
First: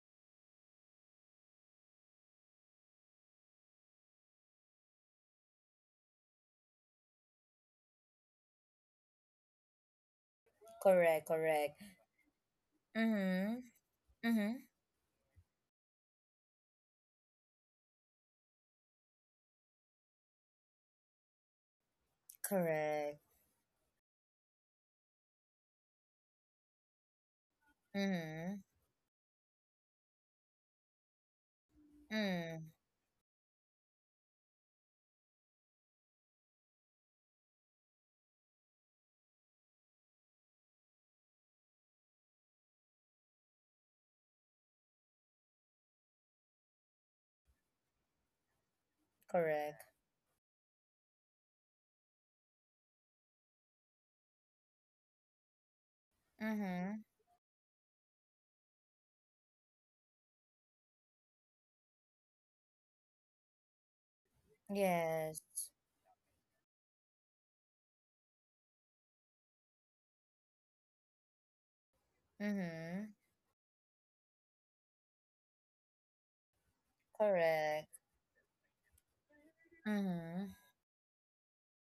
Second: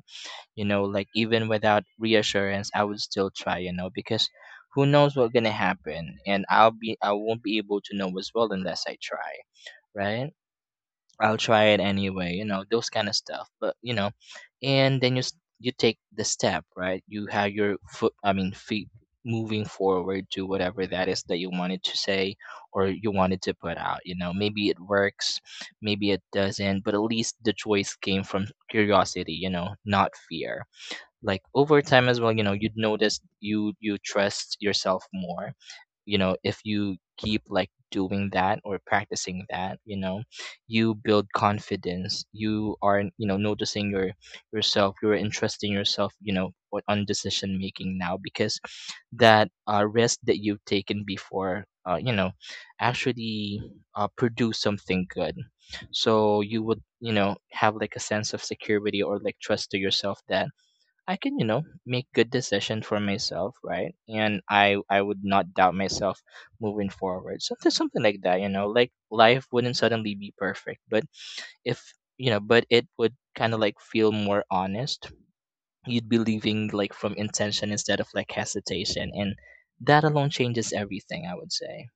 [SPEAKER 2] You know, like even without reassurance, I would still try. You know, because who knows what's gonna happen, and I'll be I won't be able to know as well unless I try. Right?
[SPEAKER 1] Correct,
[SPEAKER 2] I'll try it
[SPEAKER 1] correct.
[SPEAKER 2] anyway, you know, those kind of stuff.
[SPEAKER 1] Mm-hmm.
[SPEAKER 2] But you know,
[SPEAKER 1] Mm-hmm.
[SPEAKER 2] and then you s- you take the step, right? You have your foot, I mean, feet, moving forward to whatever that is that you wanted to say, or you
[SPEAKER 1] Correct.
[SPEAKER 2] wanted to put out. You know, maybe it works, maybe it doesn't, but at least the choice came from
[SPEAKER 1] Mm-hmm.
[SPEAKER 2] curiosity, you know, not fear. Like over time as well, you know,
[SPEAKER 1] Mm.
[SPEAKER 2] you'd notice you you trust yourself more. You know, if you keep like doing that or practicing that, you know, you build confidence. You are, you know, noticing your yourself, you're interesting yourself, you know, on on decision making now, because that
[SPEAKER 1] Correct.
[SPEAKER 2] uh, risk that you've taken before, uh, you know, actually uh, produce something good. So you would,
[SPEAKER 1] Mm-hmm.
[SPEAKER 2] you know, have like a sense of security or like trust to yourself that I can, you know, make good decision for myself, right? And I I would
[SPEAKER 1] Yes.
[SPEAKER 2] not doubt myself moving forward. Something something like that, you know, like life wouldn't suddenly be perfect, but if, you know, but it
[SPEAKER 1] Mm-hmm.
[SPEAKER 2] would kind of like feel more honest. You'd be leaving like from intention instead
[SPEAKER 1] Correct.
[SPEAKER 2] of like hesitation, and that alone
[SPEAKER 1] Mm-hmm.
[SPEAKER 2] changes everything. I would say,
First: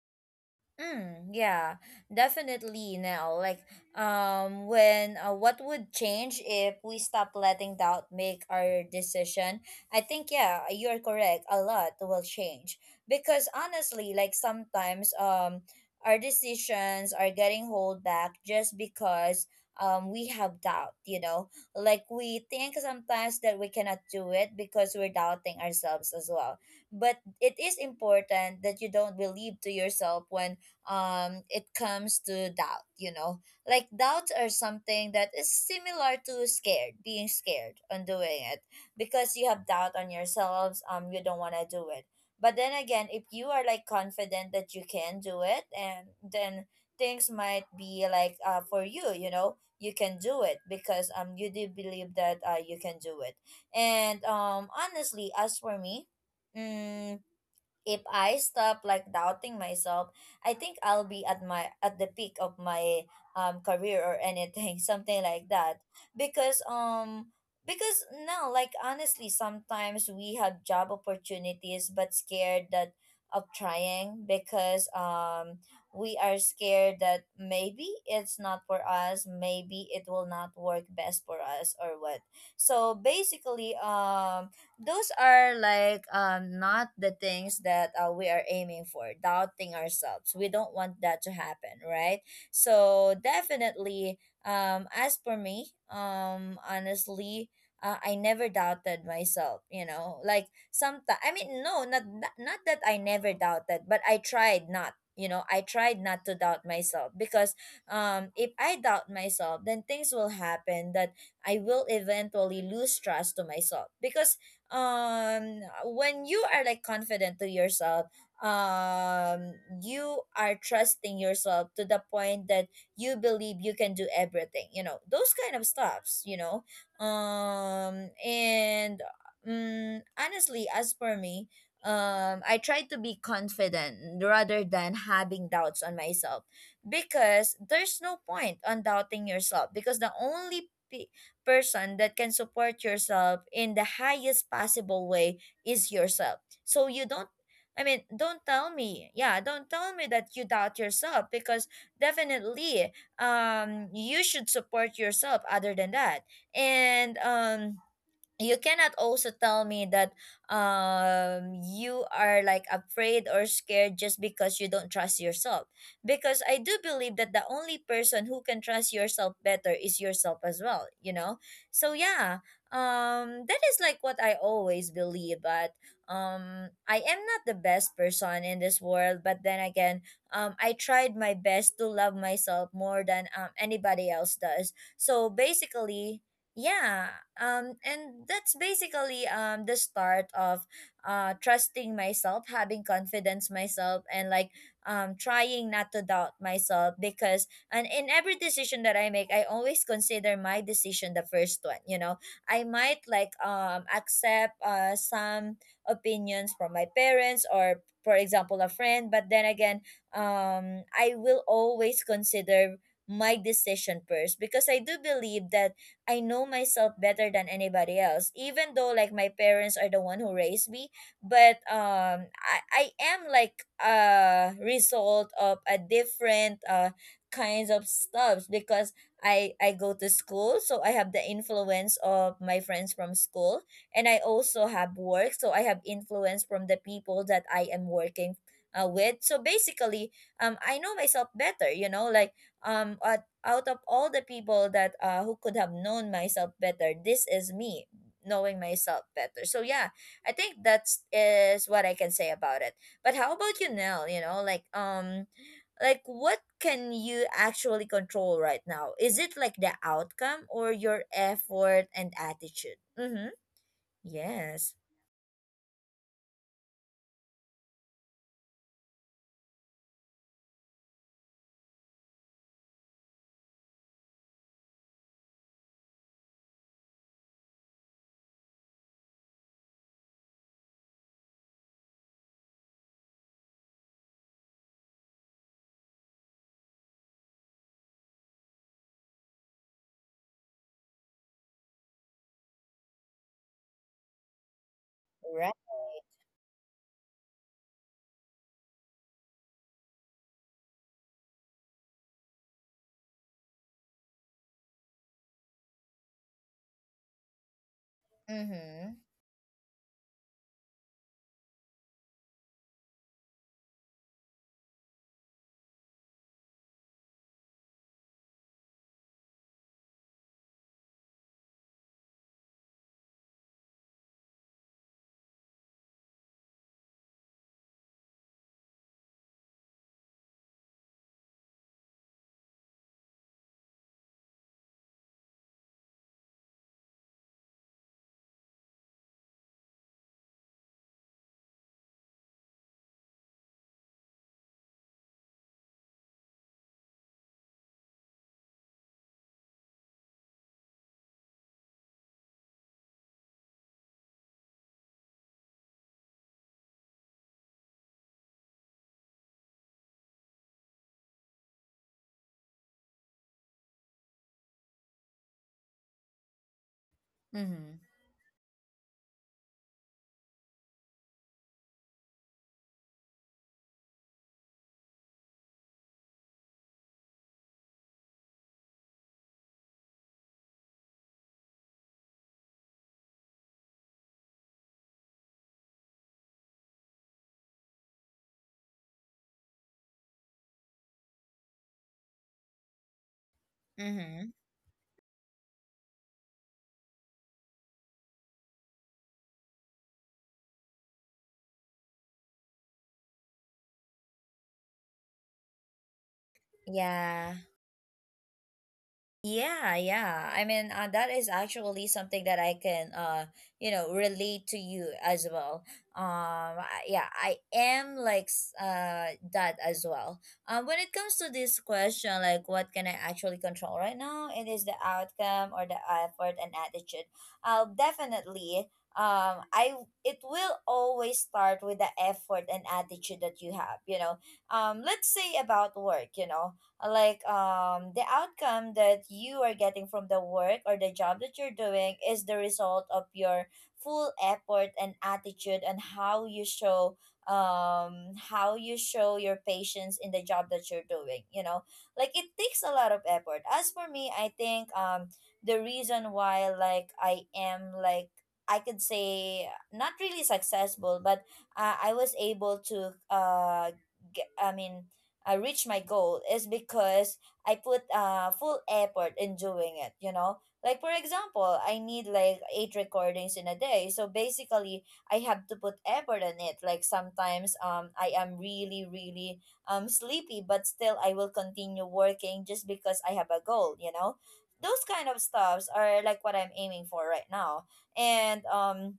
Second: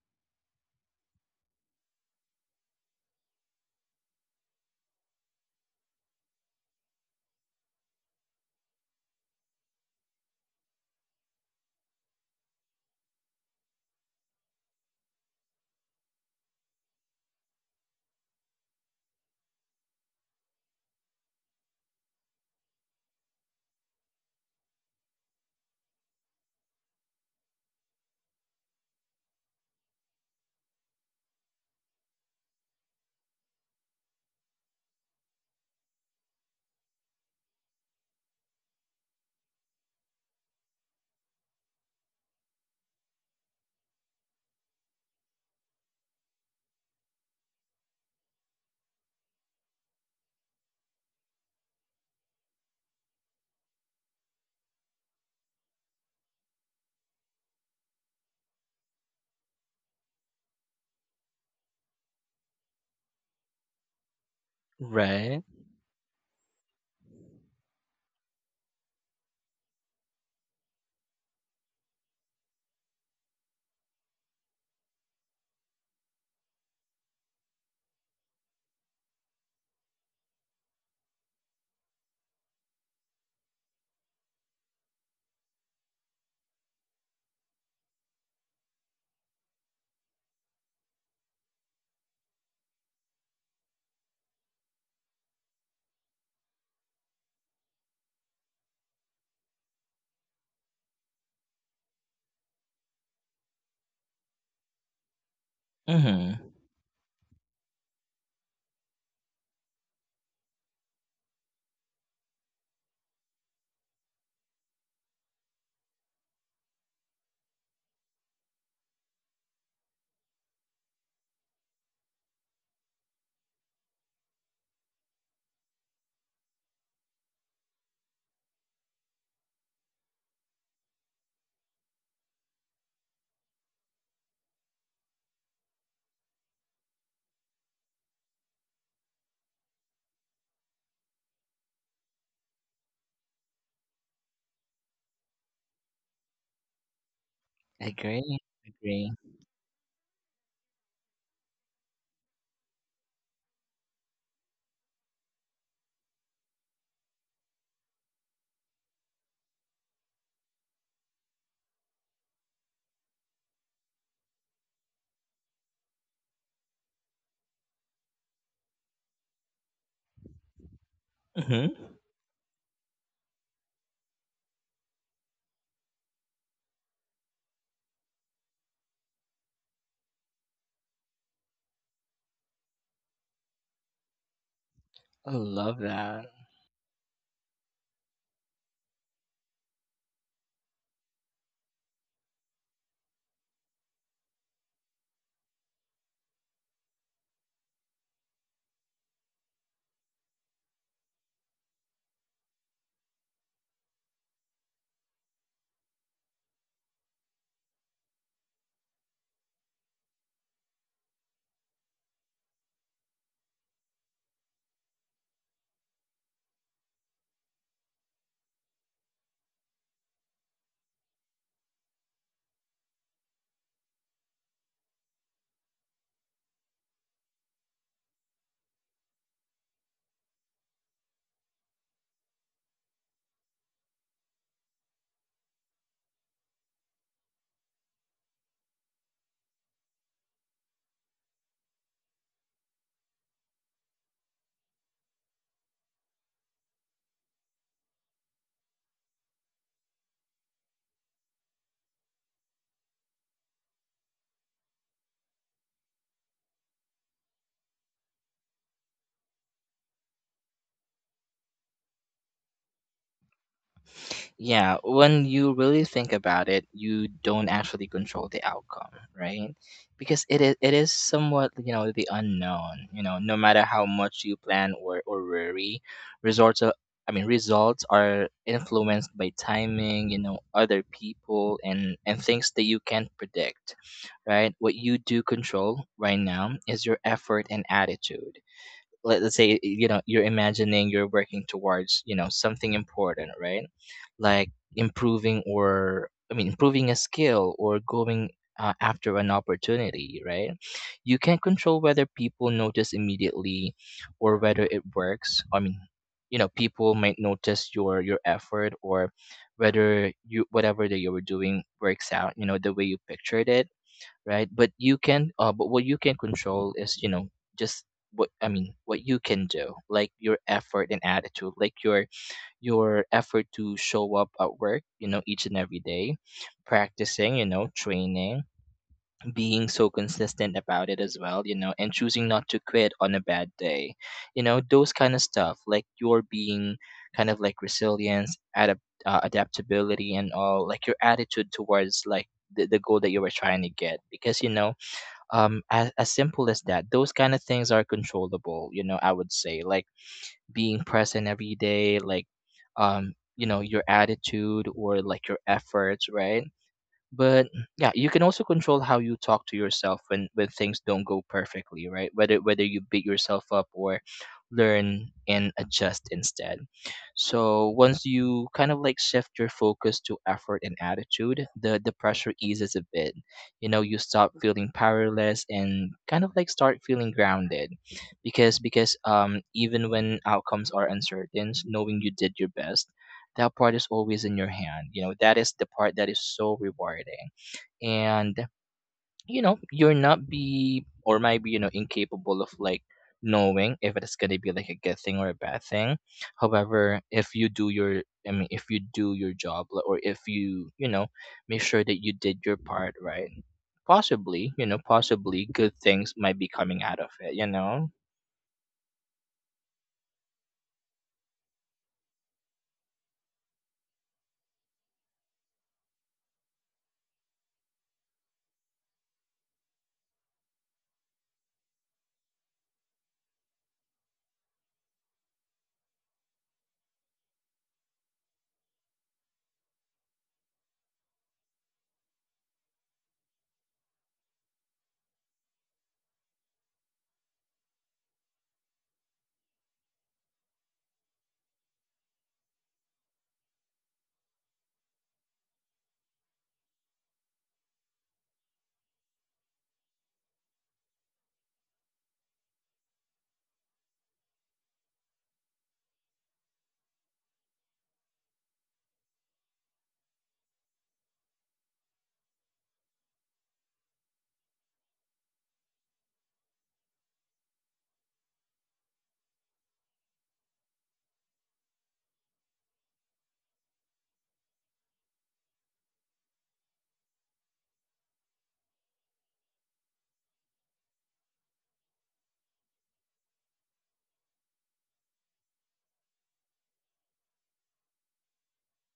[SPEAKER 1] Mm, yeah, definitely now. Like, um, when uh, what would change if we stop letting doubt make our decision? I think, yeah, you're correct. A lot will change because honestly, like sometimes um, our decisions are getting hold back just because um we have doubt. You know, like we think sometimes that we cannot do it because we're doubting ourselves as well. But it is important that you don't believe to yourself when um it comes to doubt you know Like doubts are something that is similar to scared, being scared on doing it because you have doubt on yourselves, um you don't want to do it. But then again, if you are like confident that you can do it, and then things might be like uh for you you know You can do it because um you do believe that uh you can do it. And um honestly, as for me, mm, if I stop like doubting myself, I think I'll be at my at the peak of my um career or anything, something
[SPEAKER 2] right?
[SPEAKER 1] like that. Because um because now, like, honestly, sometimes we have job opportunities but scared that of trying because um we are scared that maybe it's not for us, maybe it will not work best for us or what. So basically, um those are like um not the things that uh, we are aiming for, doubting ourselves. We don't want that to happen, right? So definitely, um as for me, um honestly, uh, I never doubted myself, you know. Like sometimes, I mean, no, not tha- not that I never doubted, but I tried not, you know, I tried not to
[SPEAKER 2] Mm-hmm.
[SPEAKER 1] doubt myself because um, if I doubt myself, then things will happen that I will eventually lose trust to myself because um when you are like confident to yourself, um you are trusting yourself to the point that you believe you can do everything, you know, those kind of stuffs, you know. Um and um, Honestly, as for me, um I try to be confident rather than having doubts on myself because there's no point on doubting yourself because the only person that can support yourself in the highest possible way is yourself. So you don't, I mean,
[SPEAKER 2] Agree.
[SPEAKER 1] don't tell
[SPEAKER 2] Agree.
[SPEAKER 1] me. Yeah, don't tell me that you doubt yourself because definitely um you should support yourself other than that. And um you cannot also tell me that um you are like afraid or scared just because you don't trust yourself because I do believe that the only person who can trust yourself better is yourself as well, you know.
[SPEAKER 2] Mm-hmm.
[SPEAKER 1] So yeah, um that is like what I always believe. But um I am not the best person in this world, but then again, um I tried my best to love myself more than um anybody else does.
[SPEAKER 2] I
[SPEAKER 1] So
[SPEAKER 2] love that.
[SPEAKER 1] basically, yeah, um, and that's basically um the start of uh trusting myself, having confidence myself, and like um trying not to doubt myself because and in every decision that I make, I always consider my decision the first one. You know, I might like um accept uh some opinions from my parents or for example a friend, but then again, um, I will always consider my decision first because I do believe that I know myself better than anybody else. Even though like my parents are the one who raised me, but um I I am like a result of a different uh kinds of stuff because I I go to school, so I have the influence of my friends from school, and I also have work, so I have influence from the people that I am working uh, with. So basically, um, I know myself better. You know, like um, uh, out of all the people that uh who could have known myself better, this is me knowing myself better. So yeah, I think that's is what I can say about it. But how about you, Nell? You know, like um like what can you actually control right now? Is it like the outcome or your effort and attitude? Mm-hmm. Yes.
[SPEAKER 2] Yeah, when you really think about it, you don't actually control the outcome, right? Because it is it is somewhat, you know, the unknown. You know, no matter how much you plan or or worry, results are, I mean, results are influenced by timing, you know, other people, and and things that you can't predict, right? What you do control right now is your effort and attitude. Let, let's say, you know, you're imagining you're working towards, you know, something important, right? Like improving,
[SPEAKER 1] Right.
[SPEAKER 2] or I mean improving a skill, or going uh, after an opportunity, right? You can not control whether people notice immediately, or whether it works, I mean, you know, people might notice your your effort,
[SPEAKER 1] Mm-hmm.
[SPEAKER 2] or whether you, whatever that you were doing works out, you know, the way you pictured it, right? But you can, uh, but what you can control is, you know, just what I mean, what you can do, like your effort and attitude, like your your effort to show up at work, you know, each and every day, practicing, you know, training, being so consistent about it as well, you know, and choosing not to quit on a bad day, you know, those kind of stuff, like your being kind of like resilience, adapt, uh, adaptability, and all, like your attitude towards like the, the goal that you were trying to get, because you know, um as, as simple as that, those kind of things are controllable, you know, I would say, like being present every day, like, um you know, your attitude or like your efforts, right? But yeah, you can also control how you talk to yourself when when things don't go perfectly, right? Whether whether you beat yourself up or learn and adjust instead. So
[SPEAKER 1] Mm-hmm.
[SPEAKER 2] once you kind of like shift your focus to effort and attitude, the the pressure eases a bit. You know, you stop feeling powerless and kind of like start feeling grounded, because because um even when outcomes are uncertain, knowing you did your best, that part is always in your hand. You know, that is the part that is so rewarding. And you know, you're not be, or might be, you know, incapable of like knowing if it's
[SPEAKER 1] Mm-hmm.
[SPEAKER 2] going to be like a good thing or a bad thing. However, if you do your I mean if you do your job, l- or if you, you know, make sure that you did your part right, possibly, you know, possibly good things might be coming out of
[SPEAKER 1] Yeah.
[SPEAKER 2] it, you know.
[SPEAKER 1] Yeah, yeah. I mean, uh, that is actually something that I can, uh, you know, relate to you as well. Um, I- yeah, I am like s- uh that as well. Um, when it comes to this question, like what can I actually control right now? It is the outcome or the effort and attitude. I'll definitely. Um, I, it will always start with the effort and attitude that you have. You know, um, let's say about work. You know, like um the outcome that you are getting from the work or the job that you're doing is the result of your full effort and attitude and how you show um how you show your patience in the job that you're doing, you know, like it takes a lot of effort. As for me, I think um the reason why like I am like I could say not really successful, but uh, I was able to uh get, I mean, uh, reach my goal is because I put uh, full effort in doing it, you know? Like, for example, I need like eight recordings in a day. So basically, I have to put effort in it. Like, sometimes um, I am really, really um, sleepy, but still I will continue working just because I have a goal, you know? Those kind of stuffs are like what I'm aiming for right now. And, um,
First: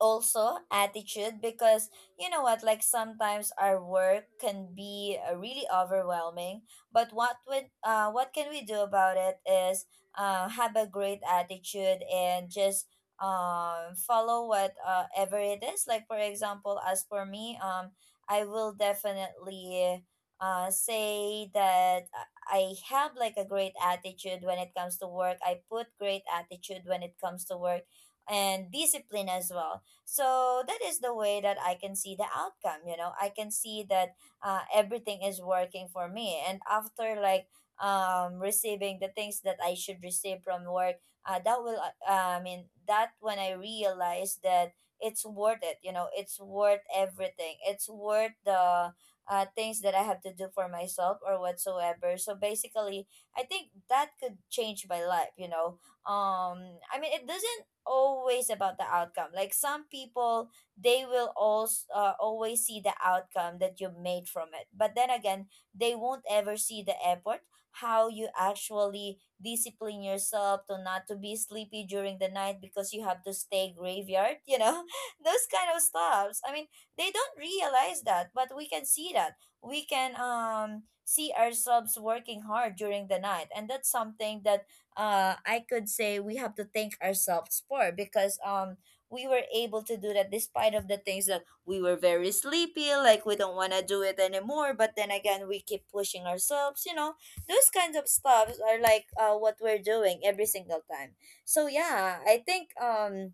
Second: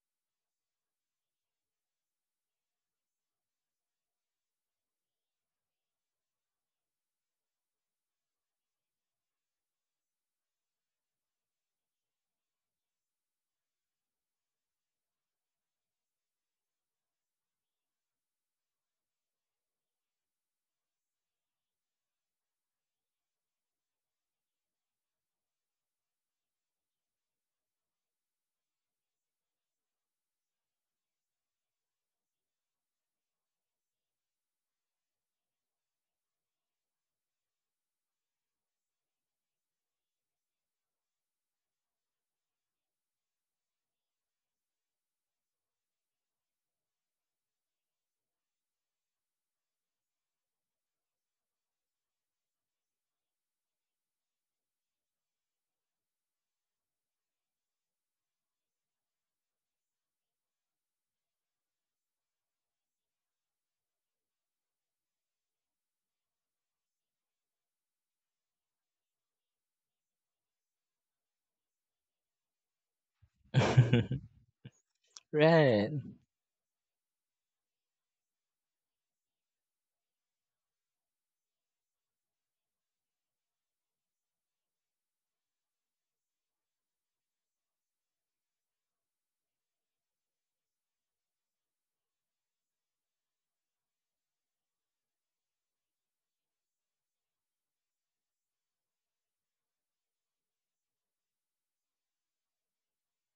[SPEAKER 1] also attitude because you know what, like sometimes our work can be uh, really overwhelming, but what would uh what can we do about it is uh have a great attitude and just um follow what uh, ever it is. Like, for example, as for me, um I will definitely uh say that I I have like a great attitude when it comes to work. I put great attitude when it comes to work, and discipline as well. So that is the way that I can see the outcome. You know, I can see that uh, everything is working for me. And after like um, receiving the things that I should receive from work, uh, that will, uh, I mean, that when I realize that it's worth it. You know, it's worth everything. It's worth the uh, things that I have to do for myself or whatsoever. So basically, I think that could change my life. You know, um, I mean, it doesn't always about the outcome. Like some people, they will also uh, always see the outcome that you made from it. But then again, they won't ever see the effort, how you actually discipline yourself to not to be sleepy during the night because you have to stay graveyard, you know, those kind of
[SPEAKER 2] Right.
[SPEAKER 1] stuffs. I mean, they don't realize that, but we can see that. We can um see ourselves working hard during the night, and that's something that uh, I could say we have to thank ourselves for because um we were able to do that despite of the things that we were very sleepy, like we don't want to do it anymore. But then again, we keep pushing ourselves. You know, those kinds of stuff are like uh, what we're doing every single time. So yeah, I think um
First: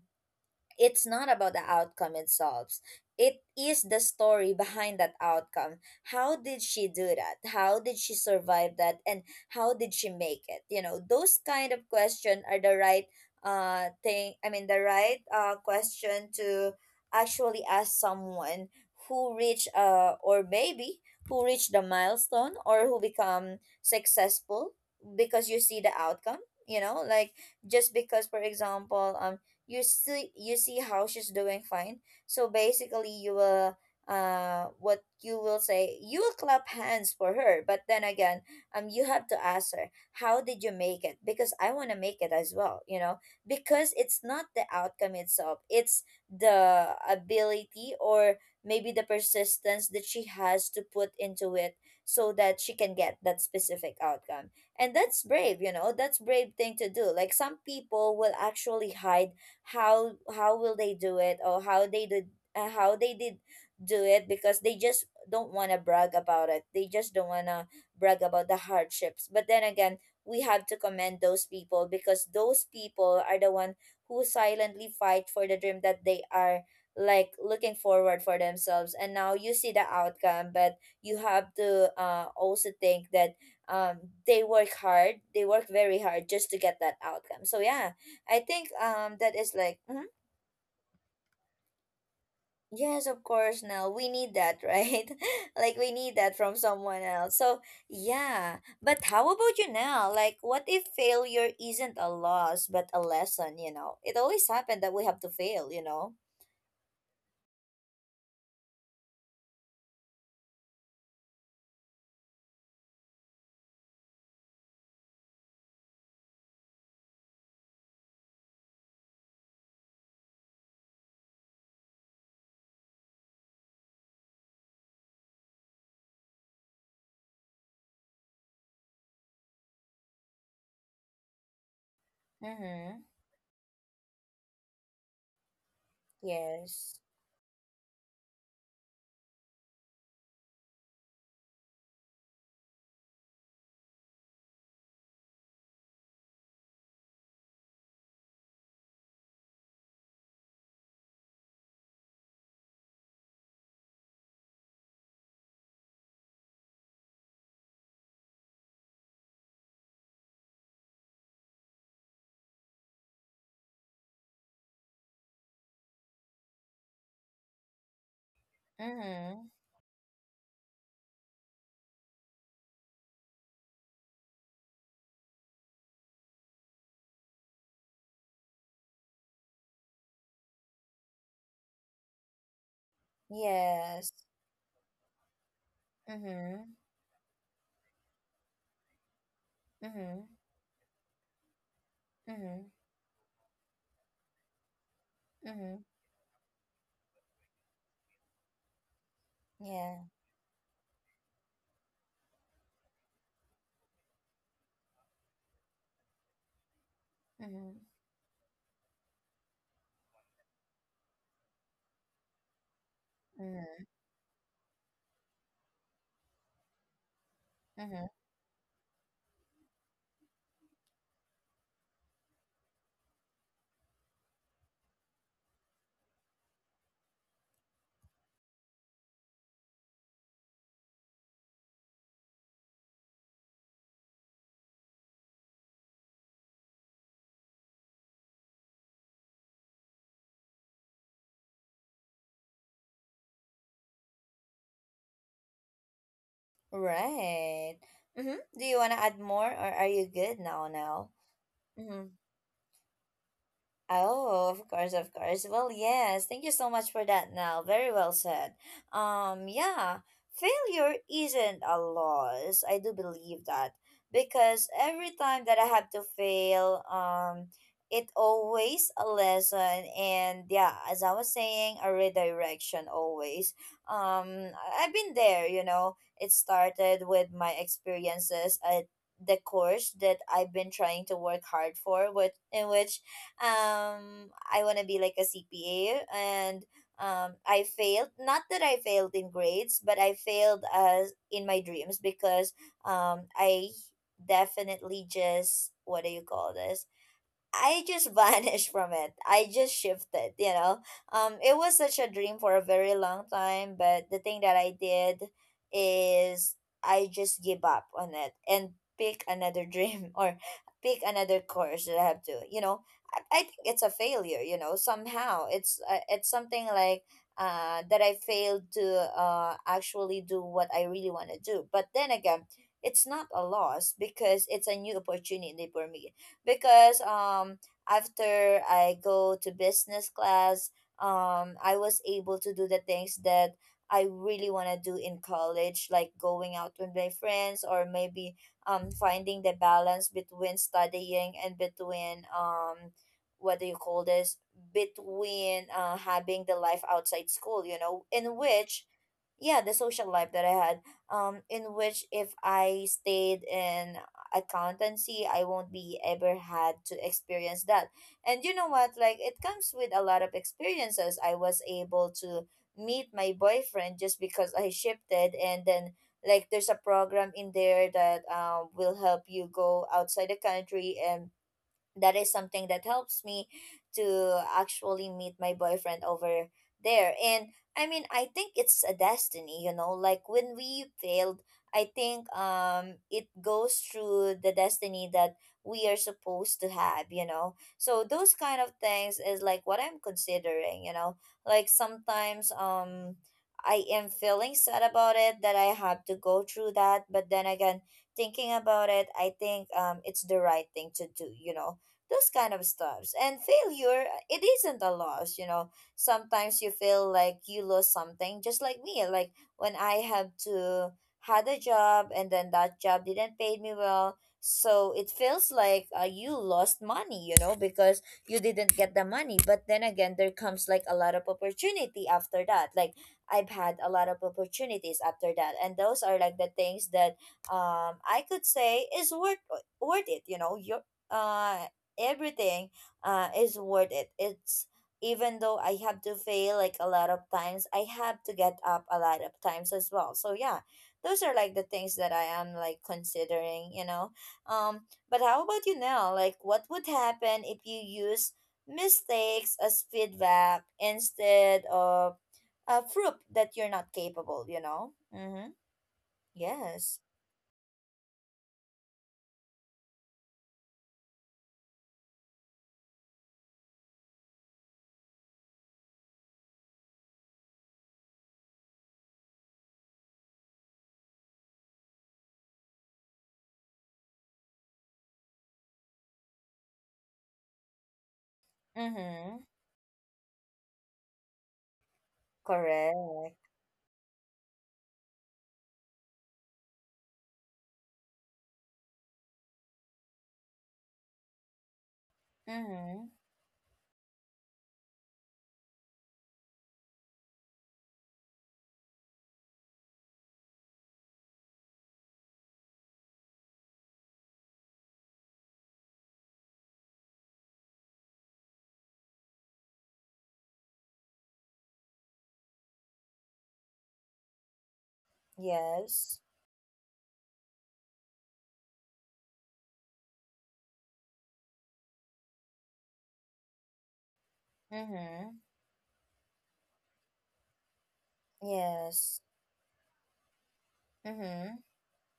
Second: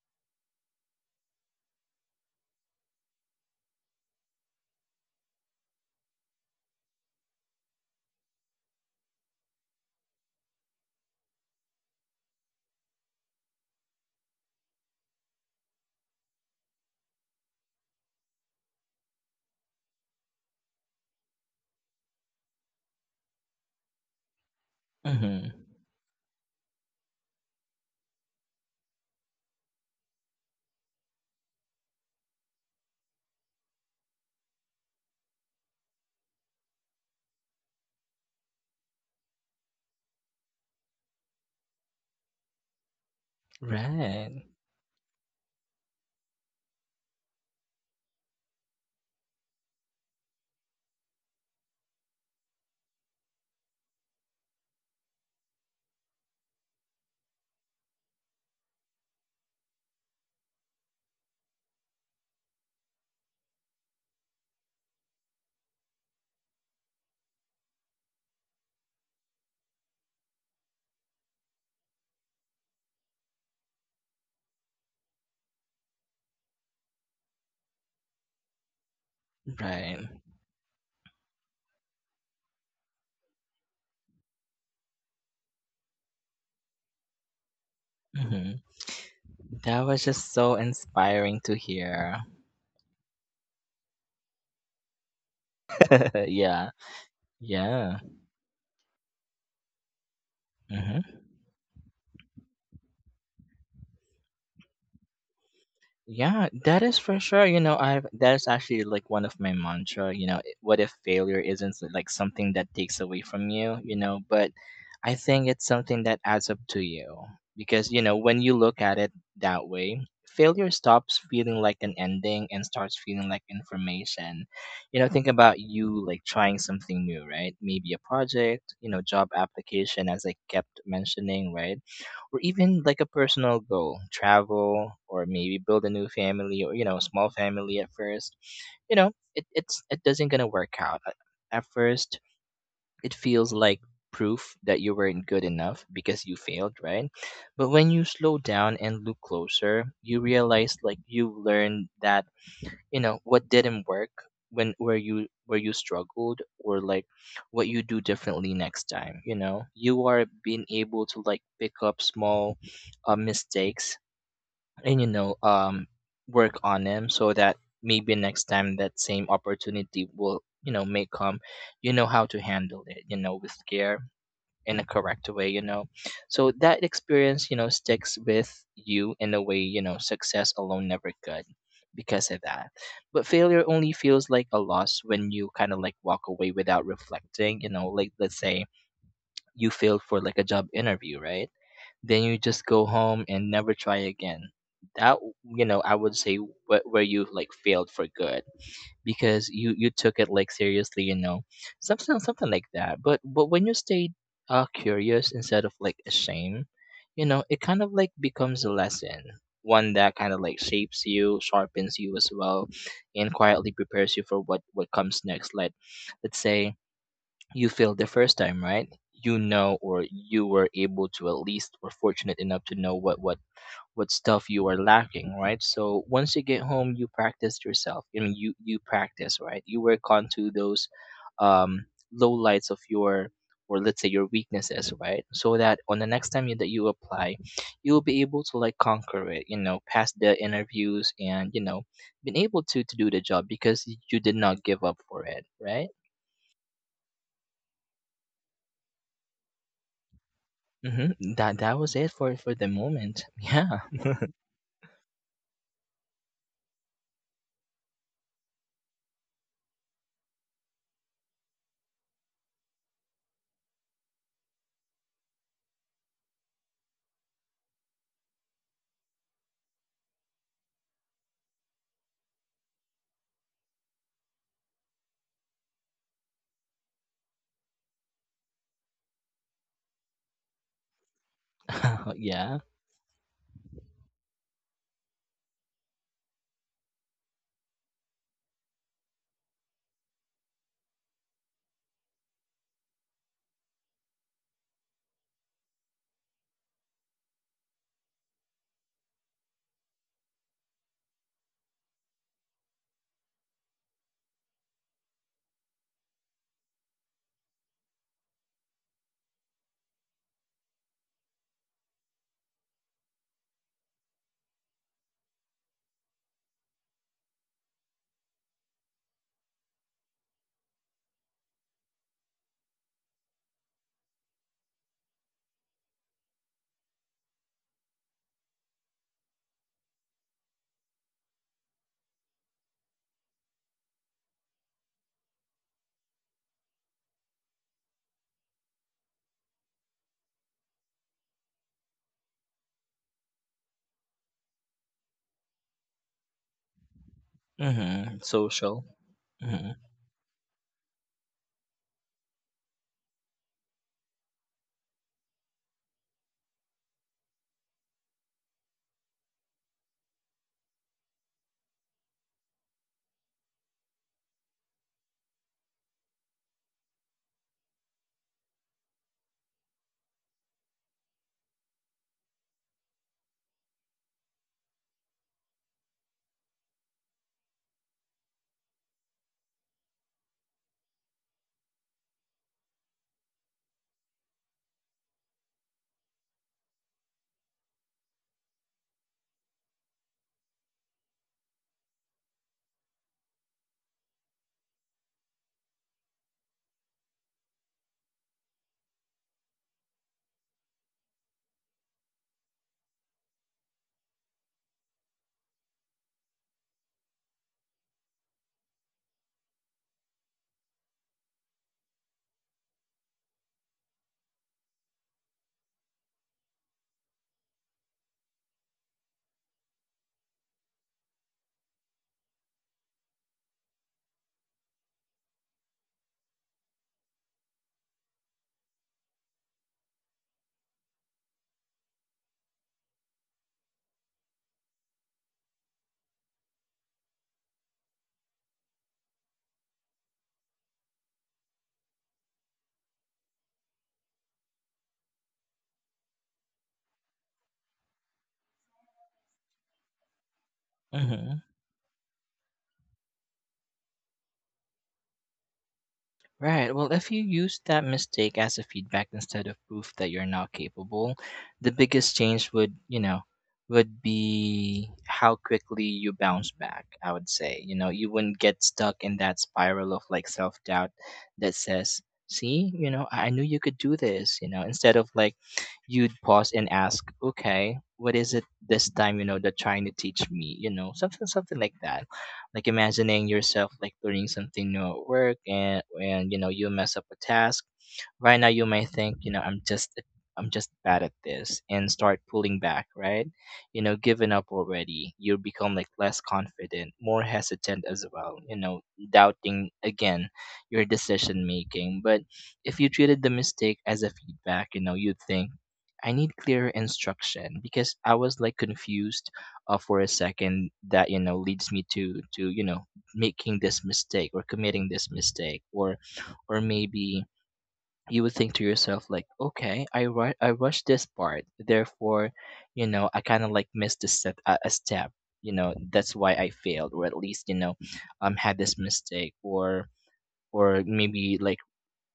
[SPEAKER 1] it's not about the outcome it solves. It is the story behind that outcome. How did she do that? How did she survive that? And how did she make it? You know, those kind of question are the right uh thing. I mean, the right uh question to actually ask someone who reach uh or maybe who reach the milestone or who become successful because
[SPEAKER 2] Hmm.
[SPEAKER 1] you see the outcome. You know, like just because, for example, um you see you see how she's doing fine. So basically you will uh what you will say, you will clap hands for her, but then again, um you have to ask her, how did you make it? Because I want to make it as well, you know. Because it's
[SPEAKER 2] Right,
[SPEAKER 1] not the outcome itself, it's the ability or maybe the persistence that she has to put into it so that she can get that specific outcome. And that's brave, you know, that's brave thing to do. Like some people will actually hide how how will they do it or how they did uh, how they did do it because they just don't want to brag about it, they just don't want to brag about the hardships. But then again, we have to commend those people because those people are the one who silently fight for the dream that they are like looking forward for themselves, and now you see the
[SPEAKER 2] right.
[SPEAKER 1] outcome. But you have to uh, also think that um, they work hard, they work very hard just to get that outcome. So yeah, I
[SPEAKER 2] Mm-hmm.
[SPEAKER 1] think um that is like
[SPEAKER 2] That was
[SPEAKER 1] mhm,
[SPEAKER 2] just so inspiring to hear.
[SPEAKER 1] yes, of course. Now we need that, right? Like we need that from
[SPEAKER 2] Yeah.
[SPEAKER 1] someone else. So
[SPEAKER 2] Yeah.
[SPEAKER 1] yeah, but how about you now? Like, what if
[SPEAKER 2] Hmm.
[SPEAKER 1] failure isn't a loss but a lesson? You know, it always happened that we have to fail, you know?
[SPEAKER 2] Yeah, that is for sure. You know, I've that's actually like one of my mantra. You know, i- what if failure isn't s- like something that takes away from you? You know, but I think it's something that adds up to you, because you know, when you look at it that way, failure stops feeling like an ending and starts feeling like information. You know, think about you like trying something new, right? Maybe a project, you know, job application, as I kept mentioning, right? Or even like
[SPEAKER 1] Mm-hmm.
[SPEAKER 2] a personal goal, travel, or maybe build a new family, or, you
[SPEAKER 1] Yes.
[SPEAKER 2] know, small family at first, you know, it it's it doesn't gonna work out at, at first. It feels like proof that you weren't good enough because you failed, right? But when you slow down and look closer, you realize like you learned that, you know, what didn't work, when where you where you struggled, or like what you do differently next time. You know, you are being able to like pick up small, uh, mistakes, and you know, um work on them, so that maybe next time that same
[SPEAKER 1] Mm-hmm.
[SPEAKER 2] opportunity will, you know, may come. You know how to handle it, you know, with care, in a correct way, you know. So that experience, you know, sticks with you in a way, you know, success alone never could, because of that. But failure only
[SPEAKER 1] Yes.
[SPEAKER 2] feels like a loss when you kind of like walk away
[SPEAKER 1] Mm-hmm.
[SPEAKER 2] without reflecting. You know, like let's say you failed for
[SPEAKER 1] Mm-hmm.
[SPEAKER 2] like a job interview, right? Then you
[SPEAKER 1] Mm-hmm.
[SPEAKER 2] just go home and never try again. That, you know,
[SPEAKER 1] Mm-hmm.
[SPEAKER 2] I would say, wh- where you like failed for good, because you you
[SPEAKER 1] Yeah.
[SPEAKER 2] took it like seriously, you know, something something like that. But but when you stay uh curious instead of like ashamed, you know, it
[SPEAKER 1] Mm-hmm.
[SPEAKER 2] kind of like becomes a lesson. One that kind of like shapes you, sharpens you as well, and quietly
[SPEAKER 1] Mm-hmm.
[SPEAKER 2] prepares you for what what comes next. Like let's say you failed the
[SPEAKER 1] Mm-hmm.
[SPEAKER 2] first time, right? You know, or you were able to at least, or fortunate enough to know what what what stuff you are lacking, right? So once you get home, you practice yourself. I mean, you you practice, right? You work onto those, um, low lights of your or let's say your weaknesses, right? So that on the next time you, that you apply, you'll be able to like conquer it, you know, pass the interviews and, you know, been able to to do the job because y- you did not give up for it, right?
[SPEAKER 1] Right. Mm-hmm. Do you want to add more, or are you good now now?
[SPEAKER 2] Mm-hmm. That that was it
[SPEAKER 1] Mm-hmm.
[SPEAKER 2] for for the moment. Yeah,
[SPEAKER 1] Oh, of course, of course. Well, yes. Thank you so much for that, now. Very well said. Um, yeah, Failure isn't a loss. I do believe that, because every time that I have to fail, um, it always a lesson, and yeah, as I was saying, a redirection always. Um, I- I've been there. You know, it started with my experiences at the course that I've been trying to work hard for, with
[SPEAKER 2] yeah.
[SPEAKER 1] in which um I want to be like a CPA, and um I failed. Not that I failed in grades, but I failed as in my dreams, because um i definitely just, what do you call this, I just vanished from it. I just shifted, you know. Um, it was such a dream for a very long time, but the thing that I did is I just give up on it and pick another dream or pick another course that I have to, you know. I, I think it's a failure, you know. Somehow it's uh, it's something like uh that I failed to uh actually do what I really want to do. But then again, it's not a loss because it's a new opportunity for me, because um after I go to business class, um I was able to do the things that I really want to do in college, like going out with my friends, or maybe um finding the balance between studying and between um what do you call this, between uh having the life outside school, you know,
[SPEAKER 2] Mm-hmm.
[SPEAKER 1] in which
[SPEAKER 2] Social.
[SPEAKER 1] yeah, the
[SPEAKER 2] Mm-hmm.
[SPEAKER 1] social life that I had, um in which if I stayed in accountancy I won't be ever had to experience that. And you know what, like it comes with a lot of experiences. I was able to meet my boyfriend just because I shifted. And then like there's a program in there that um will help you go outside the country, and that is something that helps me to actually meet my boyfriend over there. And I mean, I think it's a destiny, you know, like when we failed, I think um it goes through the destiny that we are supposed to have, you know. So those kind of things is like what I'm considering, you know. Like sometimes um I am feeling sad about it that I have to go through that, but then again, thinking about it, I think um it's the right thing to do, you know, those kind of stuffs. And failure, uh, it isn't a loss, you know. Sometimes you feel like you lost something, just like me. Like when I have to had a job, and then that job didn't pay me well, so it feels like, uh, you lost money, you know, because you didn't get the money. But then again, there comes like a lot of opportunity after that. Like I've had a lot of opportunities after that, and those are like the things that um i could say is worth, worth it you know Your uh everything, uh, is worth it. It's, even though I have to fail like a lot of times, I have to get up a lot of times as well. So yeah, those are like the things that I am like considering, you know. Um, but how about you now? Like, what would happen if you use mistakes as feedback
[SPEAKER 2] Mm-hmm.
[SPEAKER 1] instead of a proof that you're not capable? You know. Mm-hmm.
[SPEAKER 2] Right. Well,
[SPEAKER 1] Yes.
[SPEAKER 2] if you use that mistake as a feedback instead of proof that you're not capable, the biggest change would, you know, would be how quickly you bounce back, I would say. You know, you wouldn't get stuck in that spiral of like self doubt that says, see, you know, I I knew you could do this, you know, instead of like you'd pause and ask, okay, what is it this time, you
[SPEAKER 1] Mm-hmm.
[SPEAKER 2] know, they're trying to teach me, you know, something, something like that. Like
[SPEAKER 1] Correct.
[SPEAKER 2] imagining yourself like learning something new at work and and you know, you mess up a task. Right now, you may think, you know, I'm just, I'm just bad at this, and start pulling back,
[SPEAKER 1] Mm-hmm.
[SPEAKER 2] right? You know, giving up already. You become like less confident, more hesitant as well. You know, doubting again your decision making. But if you treated the mistake as a feedback, you know, you'd think, I need clearer instruction, because I was like confused, uh, for a second, that you know, leads me to to you know, making this mistake or committing this mistake. or
[SPEAKER 1] Yes.
[SPEAKER 2] or maybe you would think to yourself like, okay, i ru- i rushed this part, therefore, you know, I kind of like missed a step, a a step,
[SPEAKER 1] Mm-hmm.
[SPEAKER 2] you know, that's why I failed, or at least, you know, um had this
[SPEAKER 1] Yes.
[SPEAKER 2] mistake. Or or maybe
[SPEAKER 1] Mm-hmm.
[SPEAKER 2] like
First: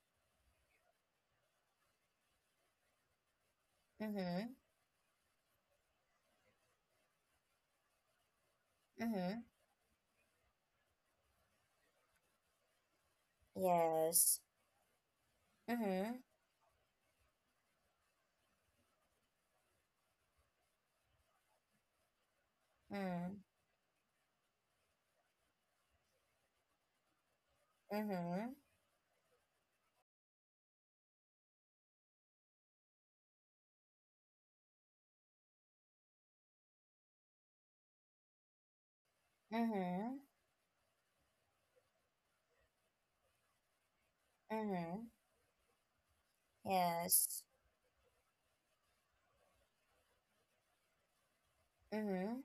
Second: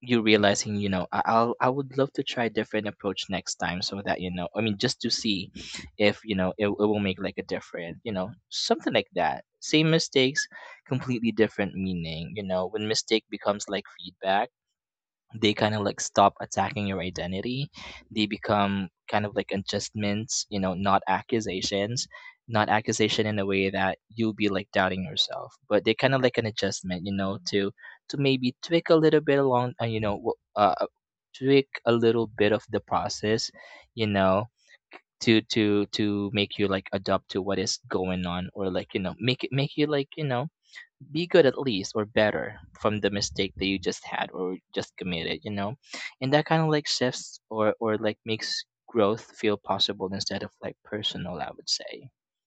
[SPEAKER 2] you realizing, you know, I- i'll i would love to try a different approach next time, so that, you
[SPEAKER 1] Mm-hmm.
[SPEAKER 2] know, I mean, just to see if you know, it, it will make like a different, you know, something like
[SPEAKER 1] Mm-hmm.
[SPEAKER 2] that, same mistakes, completely different meaning. You know, when mistake becomes like
[SPEAKER 1] Yes.
[SPEAKER 2] feedback, they kind of like
[SPEAKER 1] Mm-hmm.
[SPEAKER 2] stop attacking your identity. They become kind of like adjustments, you know, not accusations. Not accusation in
[SPEAKER 1] Mm.
[SPEAKER 2] a way that you'll be like doubting yourself, but they kind of like an adjustment, you know, to to
[SPEAKER 1] Mm-hmm.
[SPEAKER 2] maybe tweak a little bit along, uh, you know, w- uh, uh, tweak a little bit of the process, you know, to to to make you like adapt to what is going on, or like, you know, make it make you like,
[SPEAKER 1] Mm-hmm.
[SPEAKER 2] you know, be good at least, or better from the mistake that you just had, or just
[SPEAKER 1] Mm-hmm.
[SPEAKER 2] committed, you know. And that kind of like shifts,
[SPEAKER 1] Yes.
[SPEAKER 2] or or like makes growth feel possible instead of like personal, I would say.
[SPEAKER 1] Mm-hmm.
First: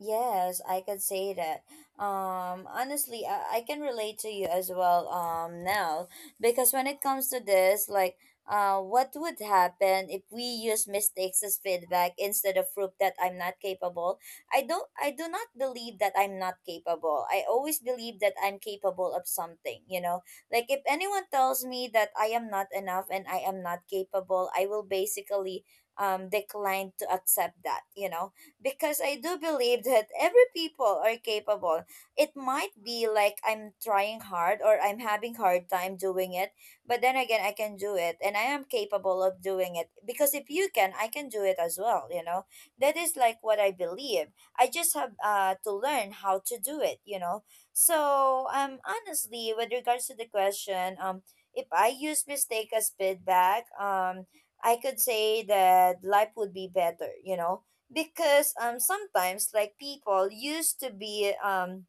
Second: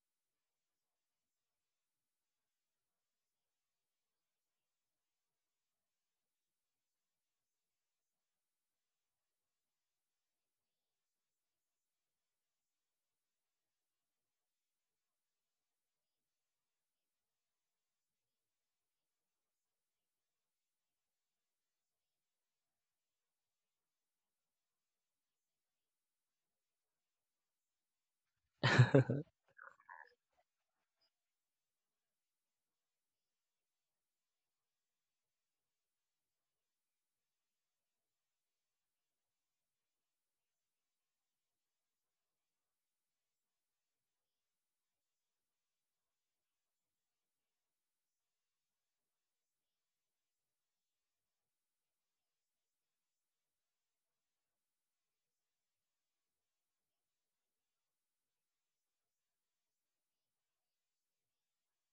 [SPEAKER 1] Yes, I could say that. Um, honestly, I, I can relate to you as well, um, now, because when it comes to this, like, uh, what would happen if we use mistakes as feedback instead of proof that I'm not capable? I don't, I do not believe that I'm not capable. I always believe that I'm capable of something, you know? Like, if anyone tells me that I am not enough and I am not capable, I will basically, um, decline to accept that, you know? Because I do believe that every people are capable. It might be like I'm trying hard, or I'm having hard time doing it, but then again I can do it, and I am capable of doing it, because if you can, I can do it as well, you know. That is like what I believe. I just have uh to learn how to do it, you know. So, um honestly, with regards to the question, um if I use mistake as feedback, um I could say that life would be better, you know, because um sometimes like people used to be, um,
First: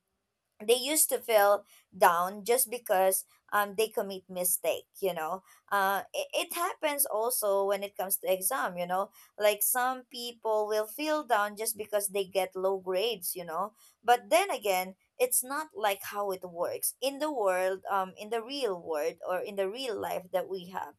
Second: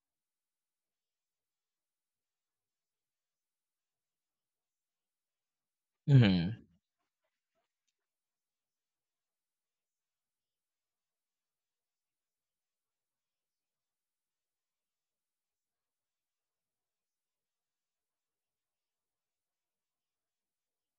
[SPEAKER 1] they used to feel down just because um, they commit mistake, you know. Uh, it, it
[SPEAKER 2] Hmm.
[SPEAKER 1] happens also when it comes to exam, you know, like some people will feel down just because they get low grades, you know. But then again, it's not like how it works in the world, um, in the real world or in the real life that we have.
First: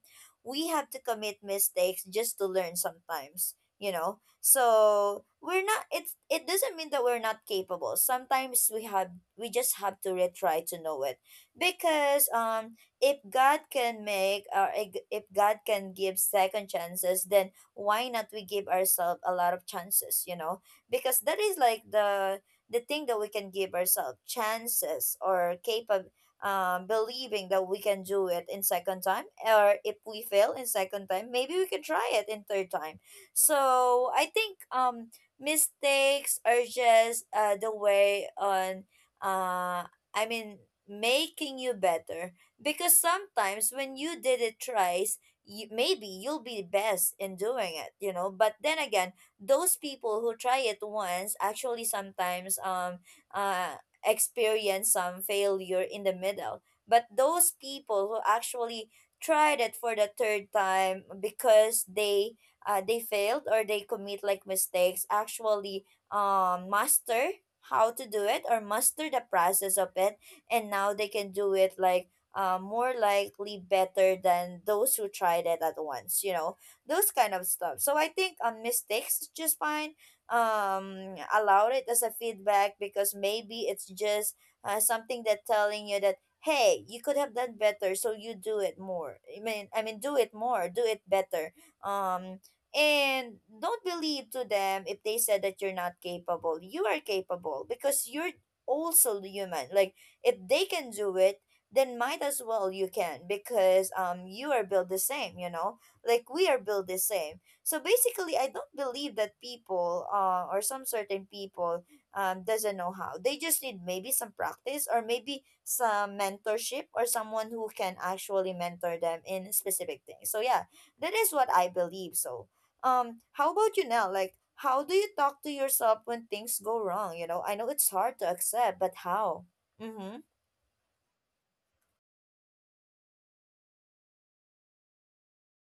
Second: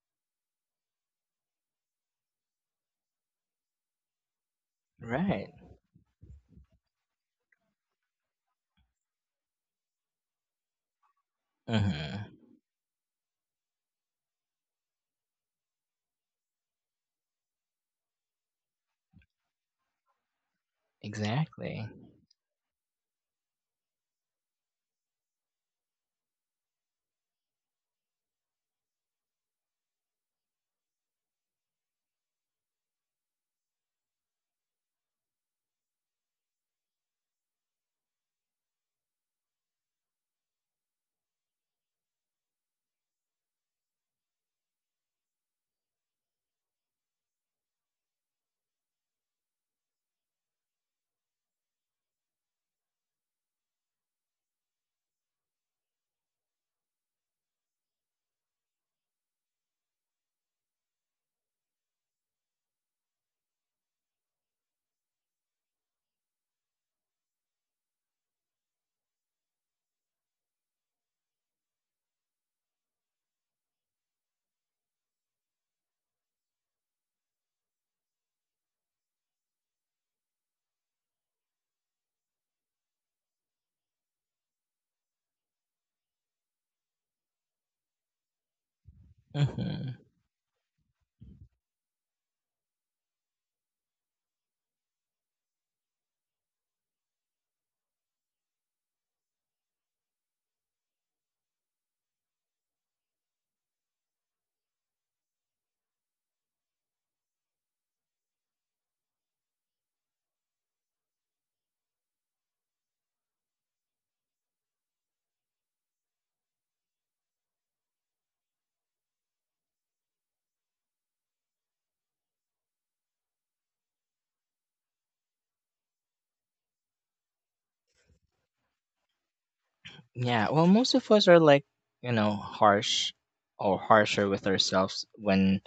[SPEAKER 1] We have to commit mistakes just to learn sometimes, you know. So
[SPEAKER 2] Right.
[SPEAKER 1] we're not, it's, it doesn't mean that we're not capable. Sometimes we have, we just have to really try to know it. Because
[SPEAKER 2] Hmm.
[SPEAKER 1] um if god can make, or ig- if god can give second chances, then why not we give ourselves a lot of chances, you know? Because that is like
[SPEAKER 2] Exactly.
[SPEAKER 1] the the thing that we can give ourselves chances, or capable, um believing that we can do it in second time, or if we fail in second time, maybe we can try it in third time. So I think um mistakes are just, uh, the way on, uh I mean, making you better. Because sometimes when you did it thrice, you, maybe you'll be best in doing it, you know. But then again, those people who try it once actually sometimes, um uh experience some failure in the middle. But those people who actually tried it for the third time, because they, uh, they failed or they commit like mistakes, actually um master how to do it, or master the process of it, and now they can do it like, uh, more likely better than those who tried it at once, you know, those kind of stuff. So I think, um, mistakes is just fine. Um allowed it as a feedback, because maybe it's just, uh, something that telling you that, hey, you could have done better, so you do it more. i mean i
[SPEAKER 2] Hmm.
[SPEAKER 1] mean do it more, do it better. um and don't believe to them if they said that you're not capable. You are capable, because you're also human. Like, if they can do it, then might as well you can, because um you are built the same, you know. Like we are built the same. So basically, I don't believe that people, uh, or some certain people, um doesn't know how. They just need maybe some practice, or maybe some mentorship, or someone who can actually mentor them in specific things. So yeah, that is what I believe. So um how about you now? Like, how do you talk to yourself when things go wrong? You know, I know it's hard to accept, but how? Mm-hmm.
[SPEAKER 2] Yeah, well, most of us are like, you know, harsh or harsher with ourselves when,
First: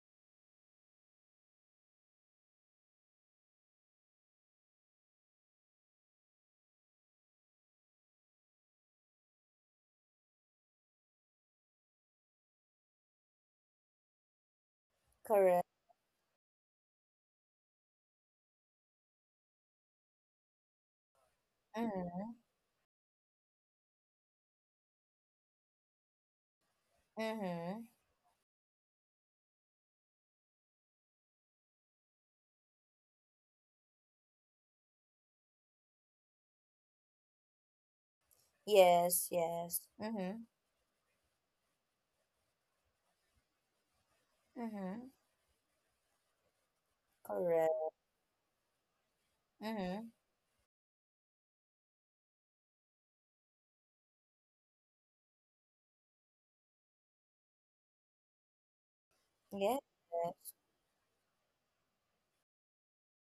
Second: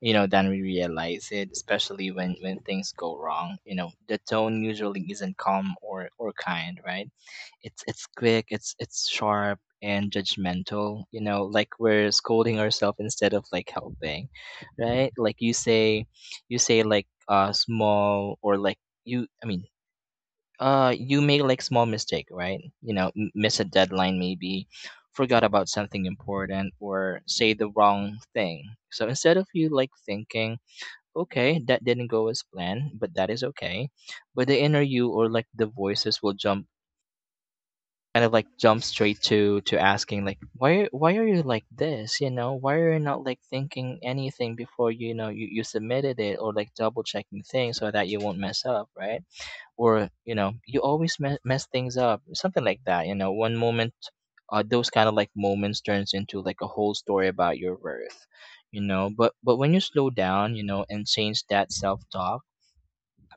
[SPEAKER 2] you know, than we realize it, especially when when things go wrong. You know, the tone usually isn't calm or or kind, right? It's it's quick, it's it's sharp and judgmental, you know, like we're scolding ourselves instead of like helping, right? Like you
[SPEAKER 1] Correct.
[SPEAKER 2] say you say like, uh small, or like, you I mean, uh you make like small mistake,
[SPEAKER 1] Mm-hmm.
[SPEAKER 2] right? You know, m- miss a deadline maybe, forgot about something important or say the
[SPEAKER 1] Mm-hmm.
[SPEAKER 2] wrong thing. So instead of you like thinking, okay, that didn't go as planned, but that is okay. But the inner you, or like the voices will jump kind of like jump
[SPEAKER 1] Yes.
[SPEAKER 2] straight to to
[SPEAKER 1] Yes.
[SPEAKER 2] asking like,
[SPEAKER 1] Mm-hmm.
[SPEAKER 2] why why are you like this, you know, why are you not like thinking anything before,
[SPEAKER 1] Mm-hmm.
[SPEAKER 2] you know, you, you submitted it, or like double checking
[SPEAKER 1] Correct.
[SPEAKER 2] things so that you won't mess up, right? Or
[SPEAKER 1] Mm-hmm.
[SPEAKER 2] you know, you always me- mess things up, something like that, you know. One moment, uh, those kind of like moments turns into like a whole story about your worth, you know. But but when you
[SPEAKER 1] Yes.
[SPEAKER 2] slow down, you know, and change that self-talk,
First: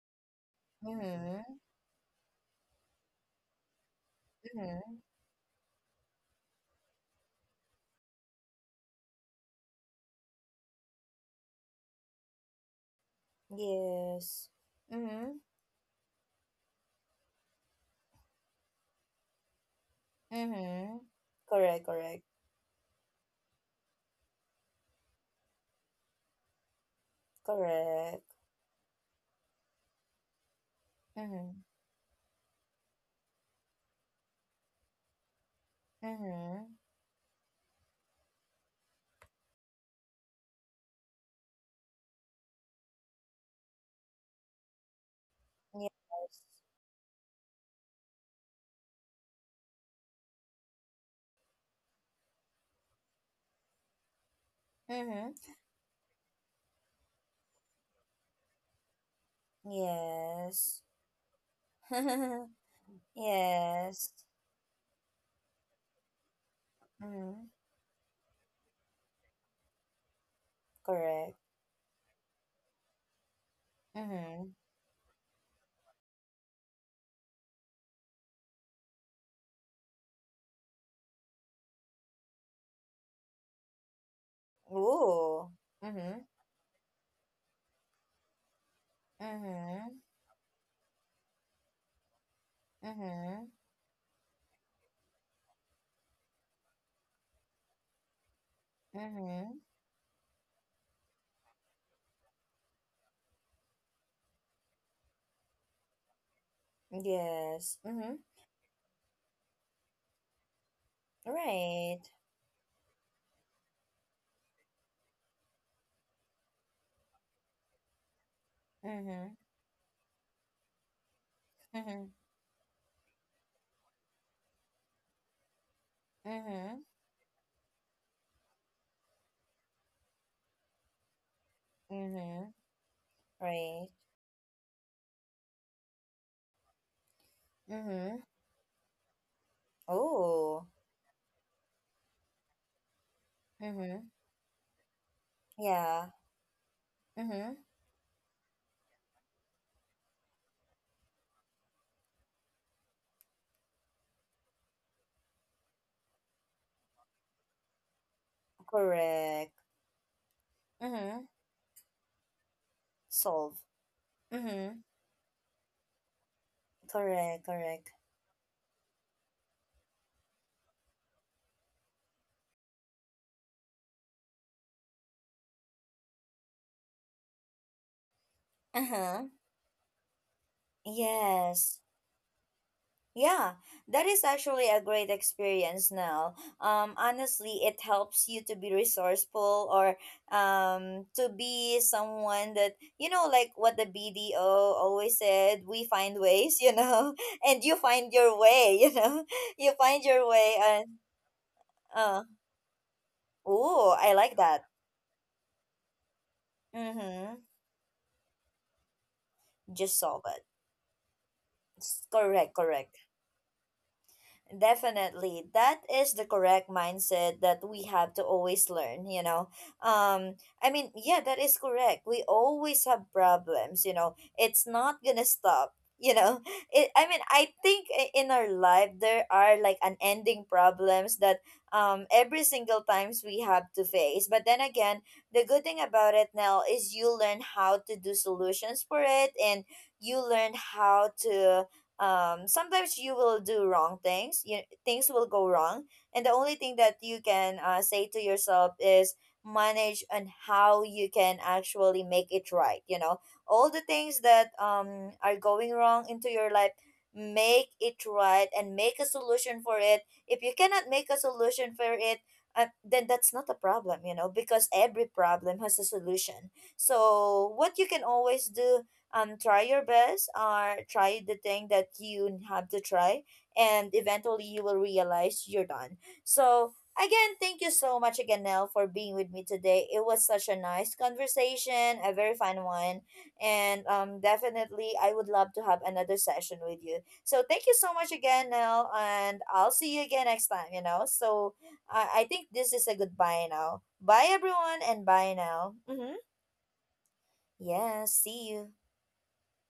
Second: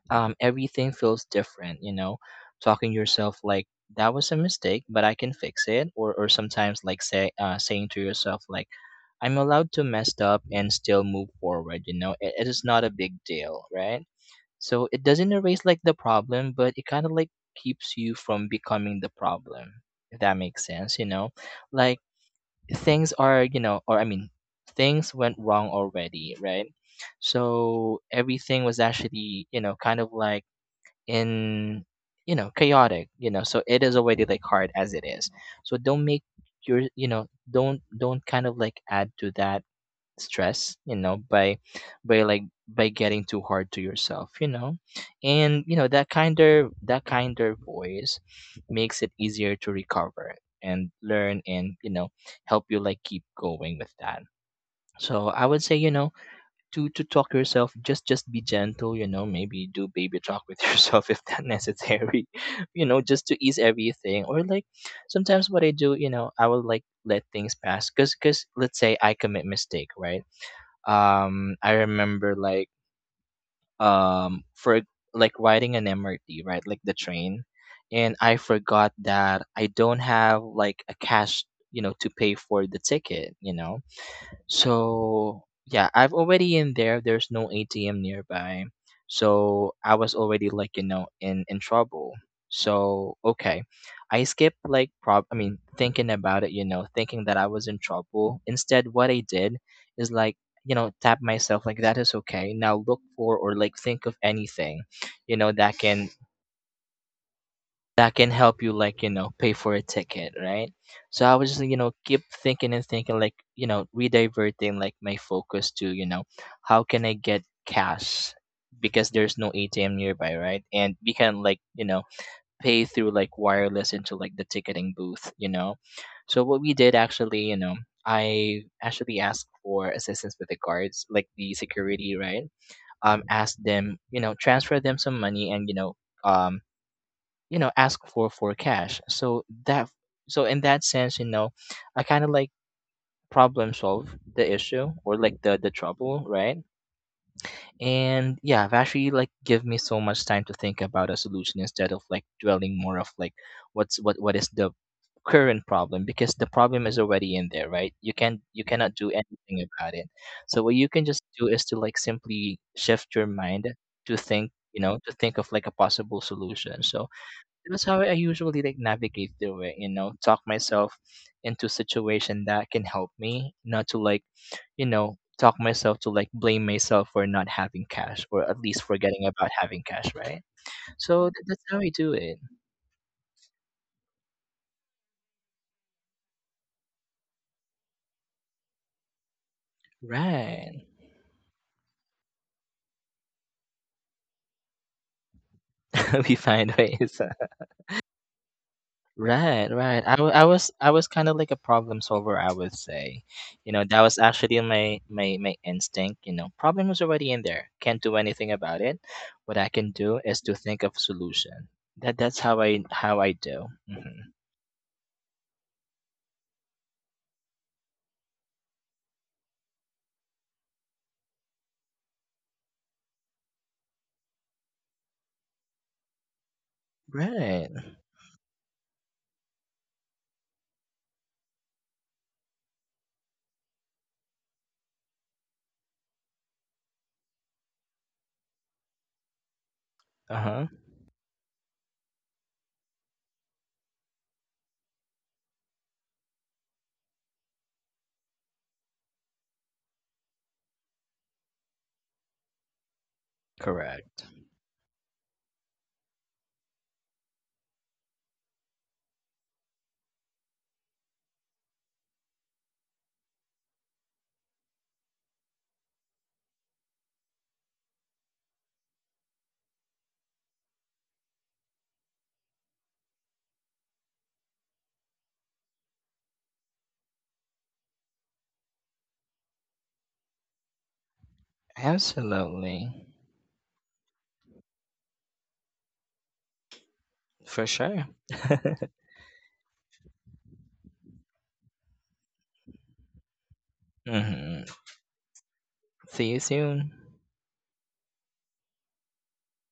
[SPEAKER 2] um everything feels
[SPEAKER 1] Mm-hmm.
[SPEAKER 2] different, you know. Talking to yourself like, that was a mistake,
[SPEAKER 1] Mm-hmm.
[SPEAKER 2] but I can fix it. Or or sometimes like say uh, saying to yourself like, I'm allowed to mess up and still move forward. You know, it, it is not a big deal, right?
[SPEAKER 1] Yes.
[SPEAKER 2] So it doesn't
[SPEAKER 1] Mm-hmm.
[SPEAKER 2] erase like the problem, but it kind of like keeps you from becoming the problem. If that makes
[SPEAKER 1] Mm-hmm.
[SPEAKER 2] sense, you know?
[SPEAKER 1] Correct.
[SPEAKER 2] Like,
[SPEAKER 1] Correct.
[SPEAKER 2] things are, you know, or I mean, things went wrong already, right? So
[SPEAKER 1] Correct.
[SPEAKER 2] everything was actually, you know, kind of like
[SPEAKER 1] Mm-hmm.
[SPEAKER 2] in, you know, chaotic, you know. So it is already like hard as it is. So don't make
[SPEAKER 1] Mm-hmm.
[SPEAKER 2] your, you know, don't don't kind of like add to that stress, you know, by by like by getting too hard to yourself, you know. And you know, that
[SPEAKER 1] Yes.
[SPEAKER 2] kinder that kinder voice makes it easier to recover and learn, and you know, help you like keep going with that. So I
[SPEAKER 1] Mm-hmm.
[SPEAKER 2] would say, you know, to to talk to yourself, just just be gentle, you know. Maybe do baby talk with
[SPEAKER 1] Yes.
[SPEAKER 2] yourself if that necessary you know, just to ease
[SPEAKER 1] Yes.
[SPEAKER 2] everything. Or like sometimes what I do, you know, I will like let
[SPEAKER 1] Mm-hmm.
[SPEAKER 2] things pass, because because let's say I commit mistake, right?
[SPEAKER 1] Correct.
[SPEAKER 2] um I remember like, um
[SPEAKER 1] Mm-hmm.
[SPEAKER 2] for like riding an M R T, right? Like the train. And I forgot that I don't have like a cash, you know, to pay for the ticket, you know. So
[SPEAKER 1] Ooh.
[SPEAKER 2] yeah, I've
[SPEAKER 1] Mm-hmm.
[SPEAKER 2] already in there. There's no A T M nearby, so I
[SPEAKER 1] Mm-hmm.
[SPEAKER 2] was already like, you know, in in trouble. So
[SPEAKER 1] Mm-hmm.
[SPEAKER 2] okay, I skipped like, prob. I mean, thinking about it, you know, thinking that I was in trouble. Instead, what I did
[SPEAKER 1] Mm-hmm.
[SPEAKER 2] is like, you know, tap myself like, that is okay. Now look for, or like think of anything, you know, that can,
[SPEAKER 1] Yes.
[SPEAKER 2] that
[SPEAKER 1] Mm-hmm.
[SPEAKER 2] can help you like, you know, pay for a ticket, right? So I was just, you know,
[SPEAKER 1] Right.
[SPEAKER 2] keep thinking and thinking, like, you know, rediverting like my focus to, you know, how can I get cash, because
[SPEAKER 1] Mm-hmm.
[SPEAKER 2] there's no A T M nearby, right? And we can like, you know,
[SPEAKER 1] Mm-hmm.
[SPEAKER 2] pay through like wireless into like the ticketing booth, you know. So what we
[SPEAKER 1] Mm-hmm.
[SPEAKER 2] did actually, you know, I actually asked for assistance with the guards like the security, right?
[SPEAKER 1] Mm-hmm.
[SPEAKER 2] Um asked
[SPEAKER 1] Right.
[SPEAKER 2] them, you know, transfer them some money, and you know, um you know, ask
[SPEAKER 1] Mm-hmm.
[SPEAKER 2] for for cash, so that, so in
[SPEAKER 1] Oh.
[SPEAKER 2] that sense, you know, I kind of like problem
[SPEAKER 1] Mm-hmm.
[SPEAKER 2] solve the issue, or like the the
[SPEAKER 1] Yeah.
[SPEAKER 2] trouble, right?
[SPEAKER 1] Mm-hmm.
[SPEAKER 2] And yeah, it actually like give me so much time to think about a solution, instead of like dwelling more of like what's what what is the current problem, because the problem is already in there, right? You can you cannot do
[SPEAKER 1] Correct.
[SPEAKER 2] anything about it. So what you can just
[SPEAKER 1] Mm-hmm.
[SPEAKER 2] do is to like simply shift your
[SPEAKER 1] Solve.
[SPEAKER 2] mind to think,
[SPEAKER 1] Mm-hmm.
[SPEAKER 2] you know to think of like a possible solution. So
[SPEAKER 1] Correct.
[SPEAKER 2] that's
[SPEAKER 1] Correct.
[SPEAKER 2] how I usually like navigate through it, you know, talk myself into situation that can help me, not to like, you know, talk myself to like blame myself for not having cash, or at least forgetting
[SPEAKER 1] Uh-huh.
[SPEAKER 2] about having cash, right? So th- that's how
[SPEAKER 1] Yes.
[SPEAKER 2] I do it.
[SPEAKER 1] Yeah, that is actually a great experience now. Um, honestly, it helps you to be resourceful, or
[SPEAKER 2] Right.
[SPEAKER 1] um, to be someone that, you know, like what the B D O always said, we find
[SPEAKER 2] We
[SPEAKER 1] ways,
[SPEAKER 2] find
[SPEAKER 1] you know,
[SPEAKER 2] ways.
[SPEAKER 1] and you find your way, you know,
[SPEAKER 2] Right,
[SPEAKER 1] you
[SPEAKER 2] right.
[SPEAKER 1] find
[SPEAKER 2] I,
[SPEAKER 1] your
[SPEAKER 2] wa- I
[SPEAKER 1] way.
[SPEAKER 2] was I
[SPEAKER 1] And,
[SPEAKER 2] was kind of like a problem
[SPEAKER 1] uh,
[SPEAKER 2] solver, I would say. You know,
[SPEAKER 1] oh,
[SPEAKER 2] that
[SPEAKER 1] I
[SPEAKER 2] was
[SPEAKER 1] like
[SPEAKER 2] actually
[SPEAKER 1] that.
[SPEAKER 2] my my my instinct, you know. Problem was already
[SPEAKER 1] Mm-hmm.
[SPEAKER 2] in there. Can't do anything about it. What I can
[SPEAKER 1] Just
[SPEAKER 2] do
[SPEAKER 1] solve
[SPEAKER 2] is
[SPEAKER 1] it.
[SPEAKER 2] to think of solution.
[SPEAKER 1] S-
[SPEAKER 2] That that's
[SPEAKER 1] Correct,
[SPEAKER 2] how I
[SPEAKER 1] correct.
[SPEAKER 2] how I do. Hmm.
[SPEAKER 1] Definitely. That is the correct mindset that we have to always learn, you know. Um I mean, yeah, that is correct. We always have problems, you know. It's not going to stop, you know. It, I mean, I
[SPEAKER 2] Right.
[SPEAKER 1] think, I- in our life there are like unending problems that um every single times we have to face. But then again, the good thing about it now is you learn how to do solutions for it, and you learn
[SPEAKER 2] Uh-huh.
[SPEAKER 1] how to um sometimes you will do wrong things. You, things will go wrong, and the only thing that you can, uh, say to yourself is manage, and how you can actually make it right, you know, all the things
[SPEAKER 2] Correct.
[SPEAKER 1] that um are going wrong into your life, make it right, and make a solution for it. If you cannot make a solution for it, uh, then that's not a problem, you know, because every problem has a solution. So what you can always do, um try your best, or try the thing that you have to try, and eventually you will realize you're done. So again, thank you so much again, Nell, for being with me today. It was such a nice conversation, a very fun one.
[SPEAKER 2] Absolutely.
[SPEAKER 1] And um definitely I would love to have another session with you. So thank
[SPEAKER 2] For
[SPEAKER 1] you so
[SPEAKER 2] sure.
[SPEAKER 1] much again, Nell, and I'll see you again next time, you know. So i, I think this is a goodbye now. Bye
[SPEAKER 2] Mm-hmm.
[SPEAKER 1] everyone, and bye now. Mm-hmm.
[SPEAKER 2] See you soon.
[SPEAKER 1] Yeah, see you.